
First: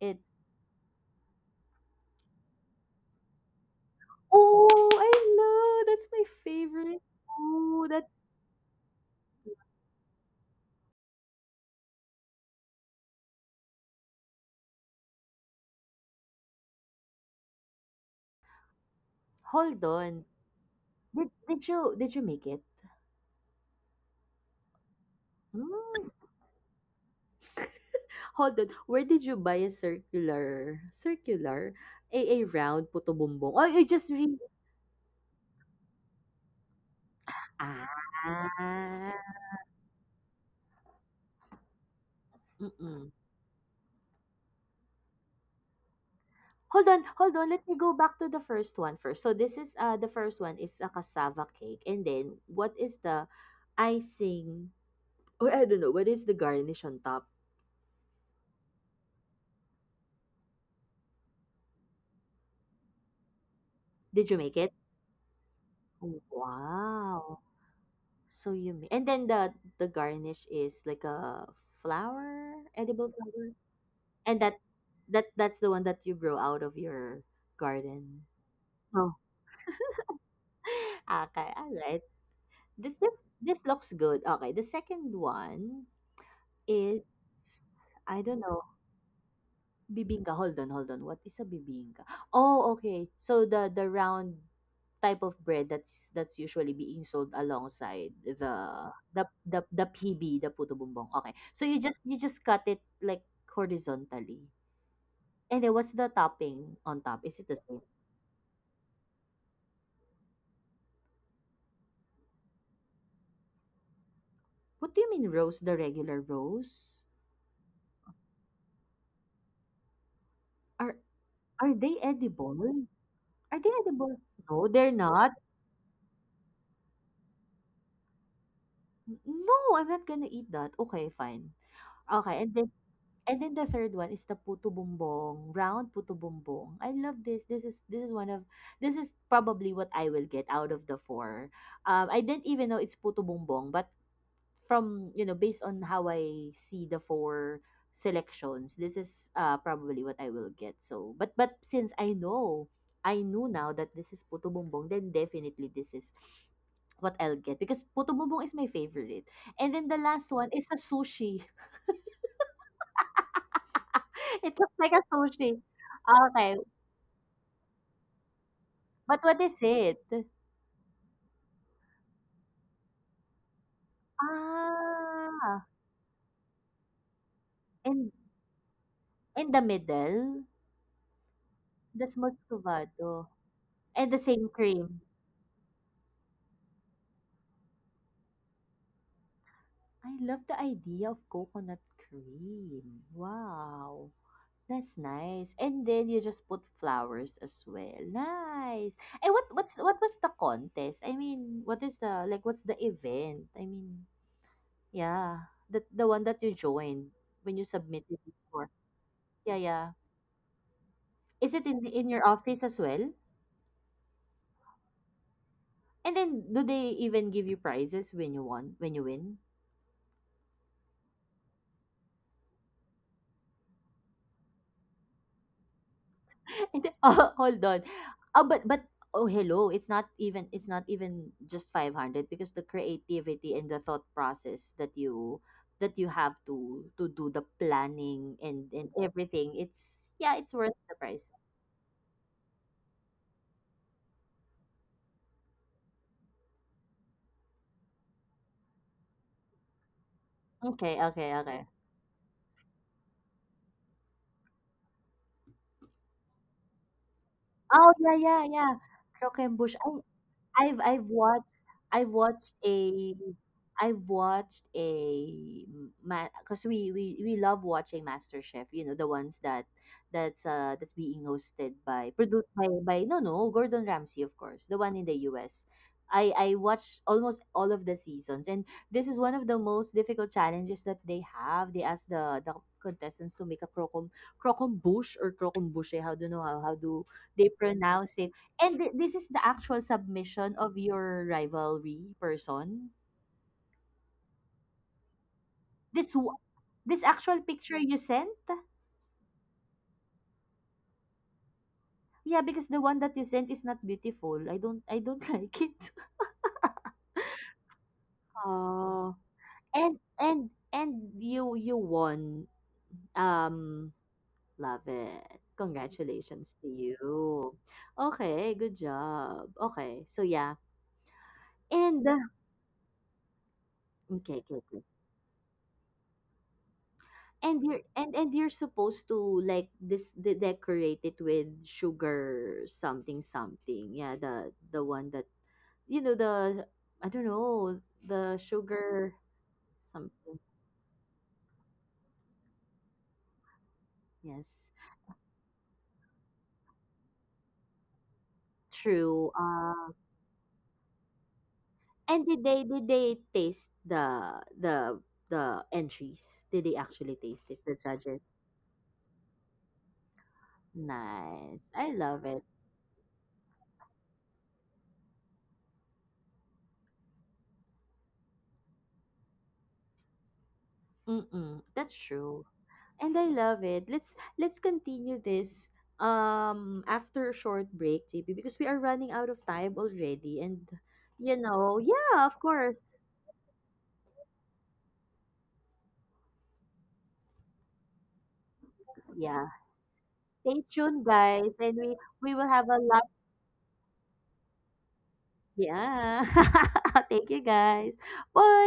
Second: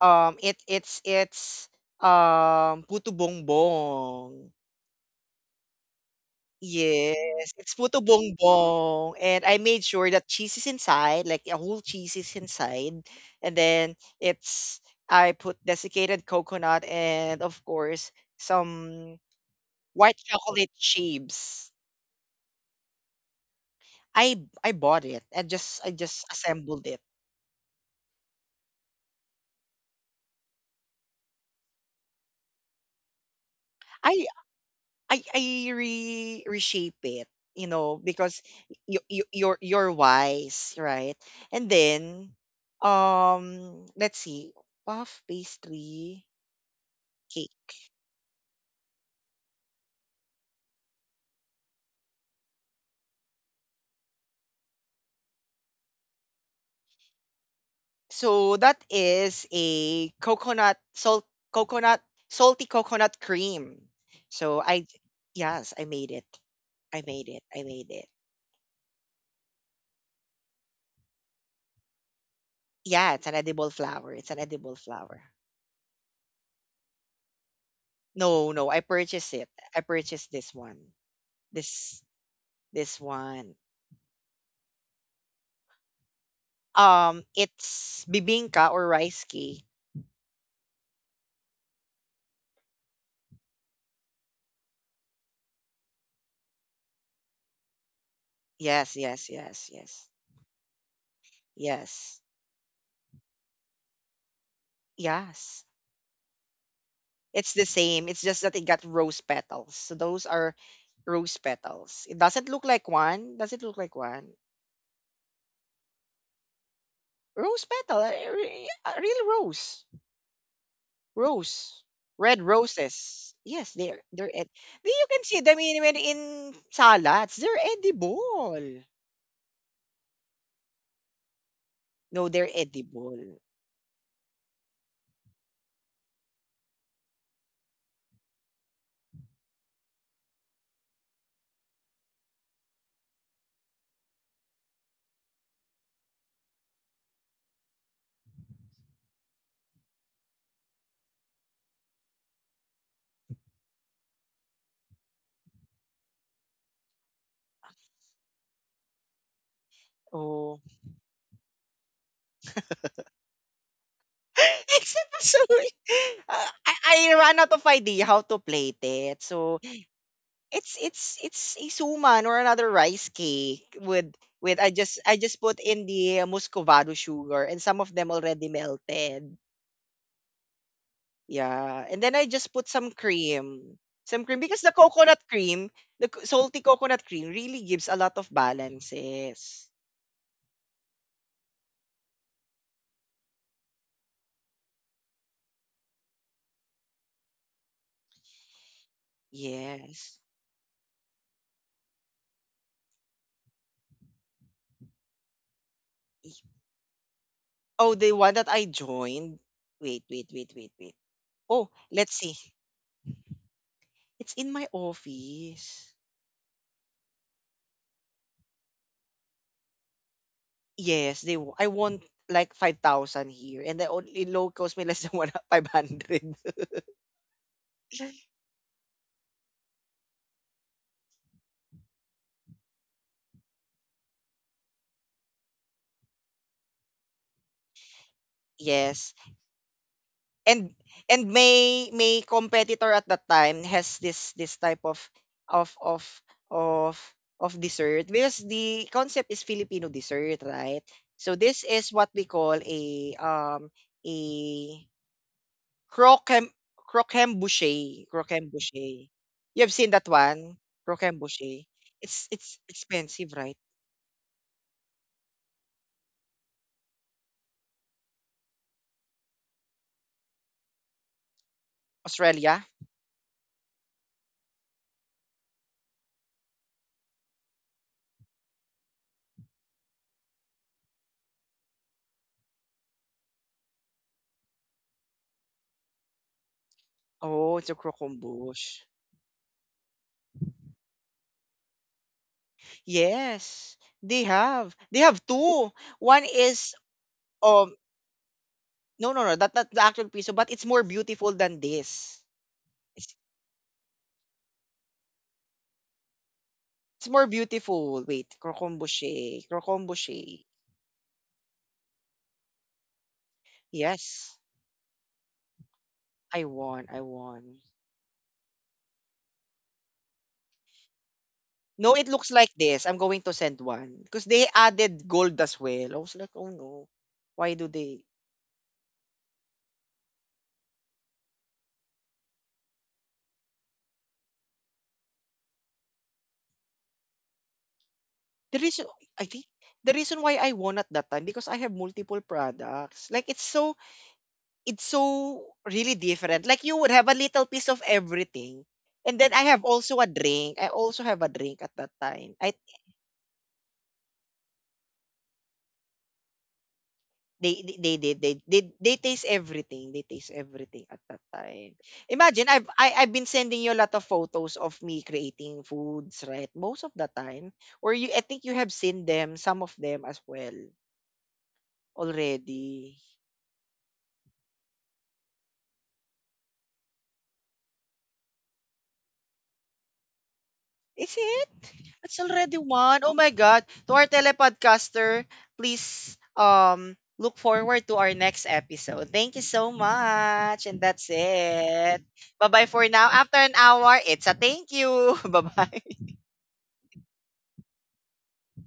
S2: it.
S1: Um, it it's it's um puto bongbong.
S2: Oh, I love, that's my favorite.
S1: Yes, it's
S2: Oh,
S1: puto
S2: that's...
S1: bongbong, and I made sure that cheese is inside, like a whole cheese is inside, and then it's, I put desiccated coconut and of course some
S2: hold
S1: white
S2: on,
S1: chocolate
S2: did, did
S1: chips.
S2: you did you make it?
S1: I I bought it and just I
S2: Mm,
S1: just assembled it.
S2: Hold on, where did you buy a circular circular, a, a round puto bumbong? Oh, you just
S1: I
S2: read...
S1: I I re reshape it, you know,
S2: ah
S1: because you, you you're you're wise, right? And then
S2: mm-mm.
S1: um let's see. Puff pastry
S2: Hold on, hold on. Let
S1: cake.
S2: me go back to the first one first. So this is uh the first one is a cassava cake, and then what is the icing? Or I don't know. What is the garnish on top?
S1: So that is a coconut salt coconut salty coconut cream.
S2: Did you make
S1: So
S2: it?
S1: I Yes, I made
S2: Oh,
S1: it. I made
S2: wow.
S1: it. I made it.
S2: So you ma- and then the the garnish is like a flower, edible
S1: Yeah, it's an
S2: flower.
S1: edible flower. It's an
S2: And that
S1: edible flower.
S2: that that's the one that you grow out of your garden.
S1: No, no, I
S2: Oh,
S1: purchased it. I purchased this one.
S2: okay, all
S1: This
S2: right. This
S1: this
S2: this
S1: one.
S2: this looks good. Okay, the second one...
S1: Um,
S2: it's...
S1: it's
S2: I don't know.
S1: bibingka or rice cake.
S2: Bibingka. Hold on, hold on. What is a bibingka? Oh, okay. So the the round type of bread that's that's usually being sold alongside the
S1: Yes,
S2: the
S1: yes,
S2: the,
S1: yes,
S2: the
S1: yes.
S2: P B, the puto bumbong. Okay. So you just you
S1: Yes.
S2: just cut it like horizontally. And
S1: Yes.
S2: then what's the topping on top? Is it
S1: It's
S2: the
S1: the
S2: same?
S1: same. It's just that it got rose petals. So those are rose petals. It doesn't look like one. Does it look like one?
S2: What do you mean rose, the regular rose?
S1: Rose petal. A a- real rose.
S2: Are are
S1: Rose,
S2: they
S1: red
S2: edible?
S1: roses.
S2: Are
S1: Yes,
S2: they
S1: they're
S2: edible?
S1: they're ed-
S2: No, they're
S1: you can
S2: not.
S1: see them in when in salads. They're edible.
S2: No, I'm not gonna eat that. Okay, fine.
S1: No,
S2: Okay,
S1: they're
S2: and then
S1: edible.
S2: and then the third one is the puto bumbong, round puto bumbong. I love this. This is this is one of this is probably what I will get out of the four. Um, I didn't even know it's puto bumbong, but from you know based on how I see the four selections, this is uh probably what I will get. So, but but since I know, I knew now that this is puto bumbong, then definitely this is what I'll get because puto bumbong is my favorite. And then the last one
S1: Oh.
S2: is a sushi. It looks like a
S1: Except so
S2: sushi.
S1: uh,
S2: Okay,
S1: I, I ran out of idea how to plate it.
S2: but what is
S1: So
S2: it?
S1: it's it's it's a suman or another rice cake with with I just I just put
S2: Ah,
S1: in the muscovado sugar and some of them
S2: in
S1: already melted.
S2: in the middle,
S1: Yeah,
S2: the
S1: and then
S2: that's
S1: I just put some
S2: muscovado.
S1: cream,
S2: And the
S1: some cream
S2: same
S1: because the
S2: cream.
S1: coconut cream, the co salty coconut cream really gives a lot of balances.
S2: I love the idea of coconut cream. Wow. That's nice. And then you just put flowers as well. Nice. And what what's what was
S1: Yes.
S2: the contest? I mean, what is the, like what's the event? I mean, yeah, the the one
S1: Y-
S2: that you joined when you
S1: Oh, the
S2: submitted
S1: one
S2: this.
S1: that I joined.
S2: Yeah, yeah.
S1: Wait, wait, wait, wait, wait.
S2: Is it
S1: Oh,
S2: in the, in
S1: let's
S2: your
S1: see.
S2: office as well?
S1: It's in my office.
S2: And then do they even give you prizes when you won, when you win?
S1: Yes, they. Wa- I want like five thousand here, and the only low cost me less than one five hundred.
S2: And then, oh, hold on. Oh, but but oh hello, it's not even, it's not even just five hundred, because the creativity and the thought process that you that you have to to do the planning and and
S1: Yes.
S2: everything. It's, yeah, it's
S1: and
S2: worth the
S1: and
S2: price.
S1: may may competitor at that time has this this type of of of of of dessert because the concept is Filipino dessert, right?
S2: Okay, okay,
S1: So this
S2: okay.
S1: is what we call a um a croquem croquembouche,
S2: Oh, yeah, yeah, yeah.
S1: croquembouche. You have
S2: Croquembouche.
S1: seen
S2: I
S1: that one,
S2: I've I've watched
S1: croquembouche.
S2: I've
S1: It's
S2: watched
S1: it's
S2: a
S1: expensive, right?
S2: I've watched a man, because we, we we love watching MasterChef. You know the ones that that's uh that's being hosted by, produced
S1: Australia.
S2: by by no, no, Gordon Ramsay, of course, the one in the U S. I I watched almost all of the seasons, and this is one of the most difficult challenges that they have. They ask the the contestants to make a crocom crocombush, or crocombuche. How do know how how do they
S1: Oh, it's a
S2: pronounce it? And
S1: croquembouche.
S2: thi- this is the actual submission of your rivalry person.
S1: Yes, they have. They have two.
S2: This
S1: One
S2: w-
S1: is
S2: this actual
S1: um
S2: picture you sent?
S1: no, no, no. That not the actual piso, but it's more beautiful than this.
S2: Yeah, because the one
S1: It's,
S2: that you sent is not beautiful. I don't I don't like it.
S1: it's more beautiful. Wait,
S2: Oh.
S1: crocomboche,
S2: And
S1: crocomboche.
S2: and and you you won. Um
S1: Yes,
S2: Love it.
S1: I
S2: Congratulations to
S1: won, I
S2: you.
S1: won.
S2: Okay, good job. Okay, so yeah.
S1: No, it
S2: And
S1: looks like this. I'm going to send one because
S2: okay,
S1: they
S2: okay, okay.
S1: added gold as well. I was like, oh no, why
S2: And
S1: do
S2: you're,
S1: they?
S2: and and you're supposed to like this de- decorate it with sugar, something, something, yeah, the the one that, you know the... I don't know, the
S1: The reason
S2: sugar,
S1: I think the reason why
S2: something,
S1: I won at that time because I have multiple products. Like it's so,
S2: yes,
S1: it's so really different. Like you would have a little piece of everything. And
S2: true,
S1: then I have
S2: uh
S1: also a drink. I also have a drink at that
S2: and
S1: time.
S2: did
S1: I
S2: they, did they taste the the the entries? Did they actually taste
S1: they
S2: it, the
S1: they they
S2: judges?
S1: they they, they taste everything. They taste everything at that
S2: Nice,
S1: time.
S2: I love it.
S1: Imagine I've I, I've been sending you a lot of photos of me creating foods, right? Most of the time. Or you I think you have seen them, some of them as well
S2: Mm-mm, that's true.
S1: already.
S2: And I love it. Let's let's continue this um after a short break, J P, because we are running out of time already. And
S1: Is
S2: you
S1: it?
S2: know,
S1: It's
S2: yeah, of
S1: already
S2: course.
S1: one. Oh my God. To our telepodcaster, please um look forward to our next episode. Thank you
S2: Yeah.
S1: so
S2: Stay
S1: much. And that's
S2: tuned guys, and we
S1: it.
S2: we will
S1: Bye-bye
S2: have a
S1: for
S2: lot.
S1: now. After an hour, it's a thank you. Bye-bye.
S2: Yeah. Thank you guys. Bye.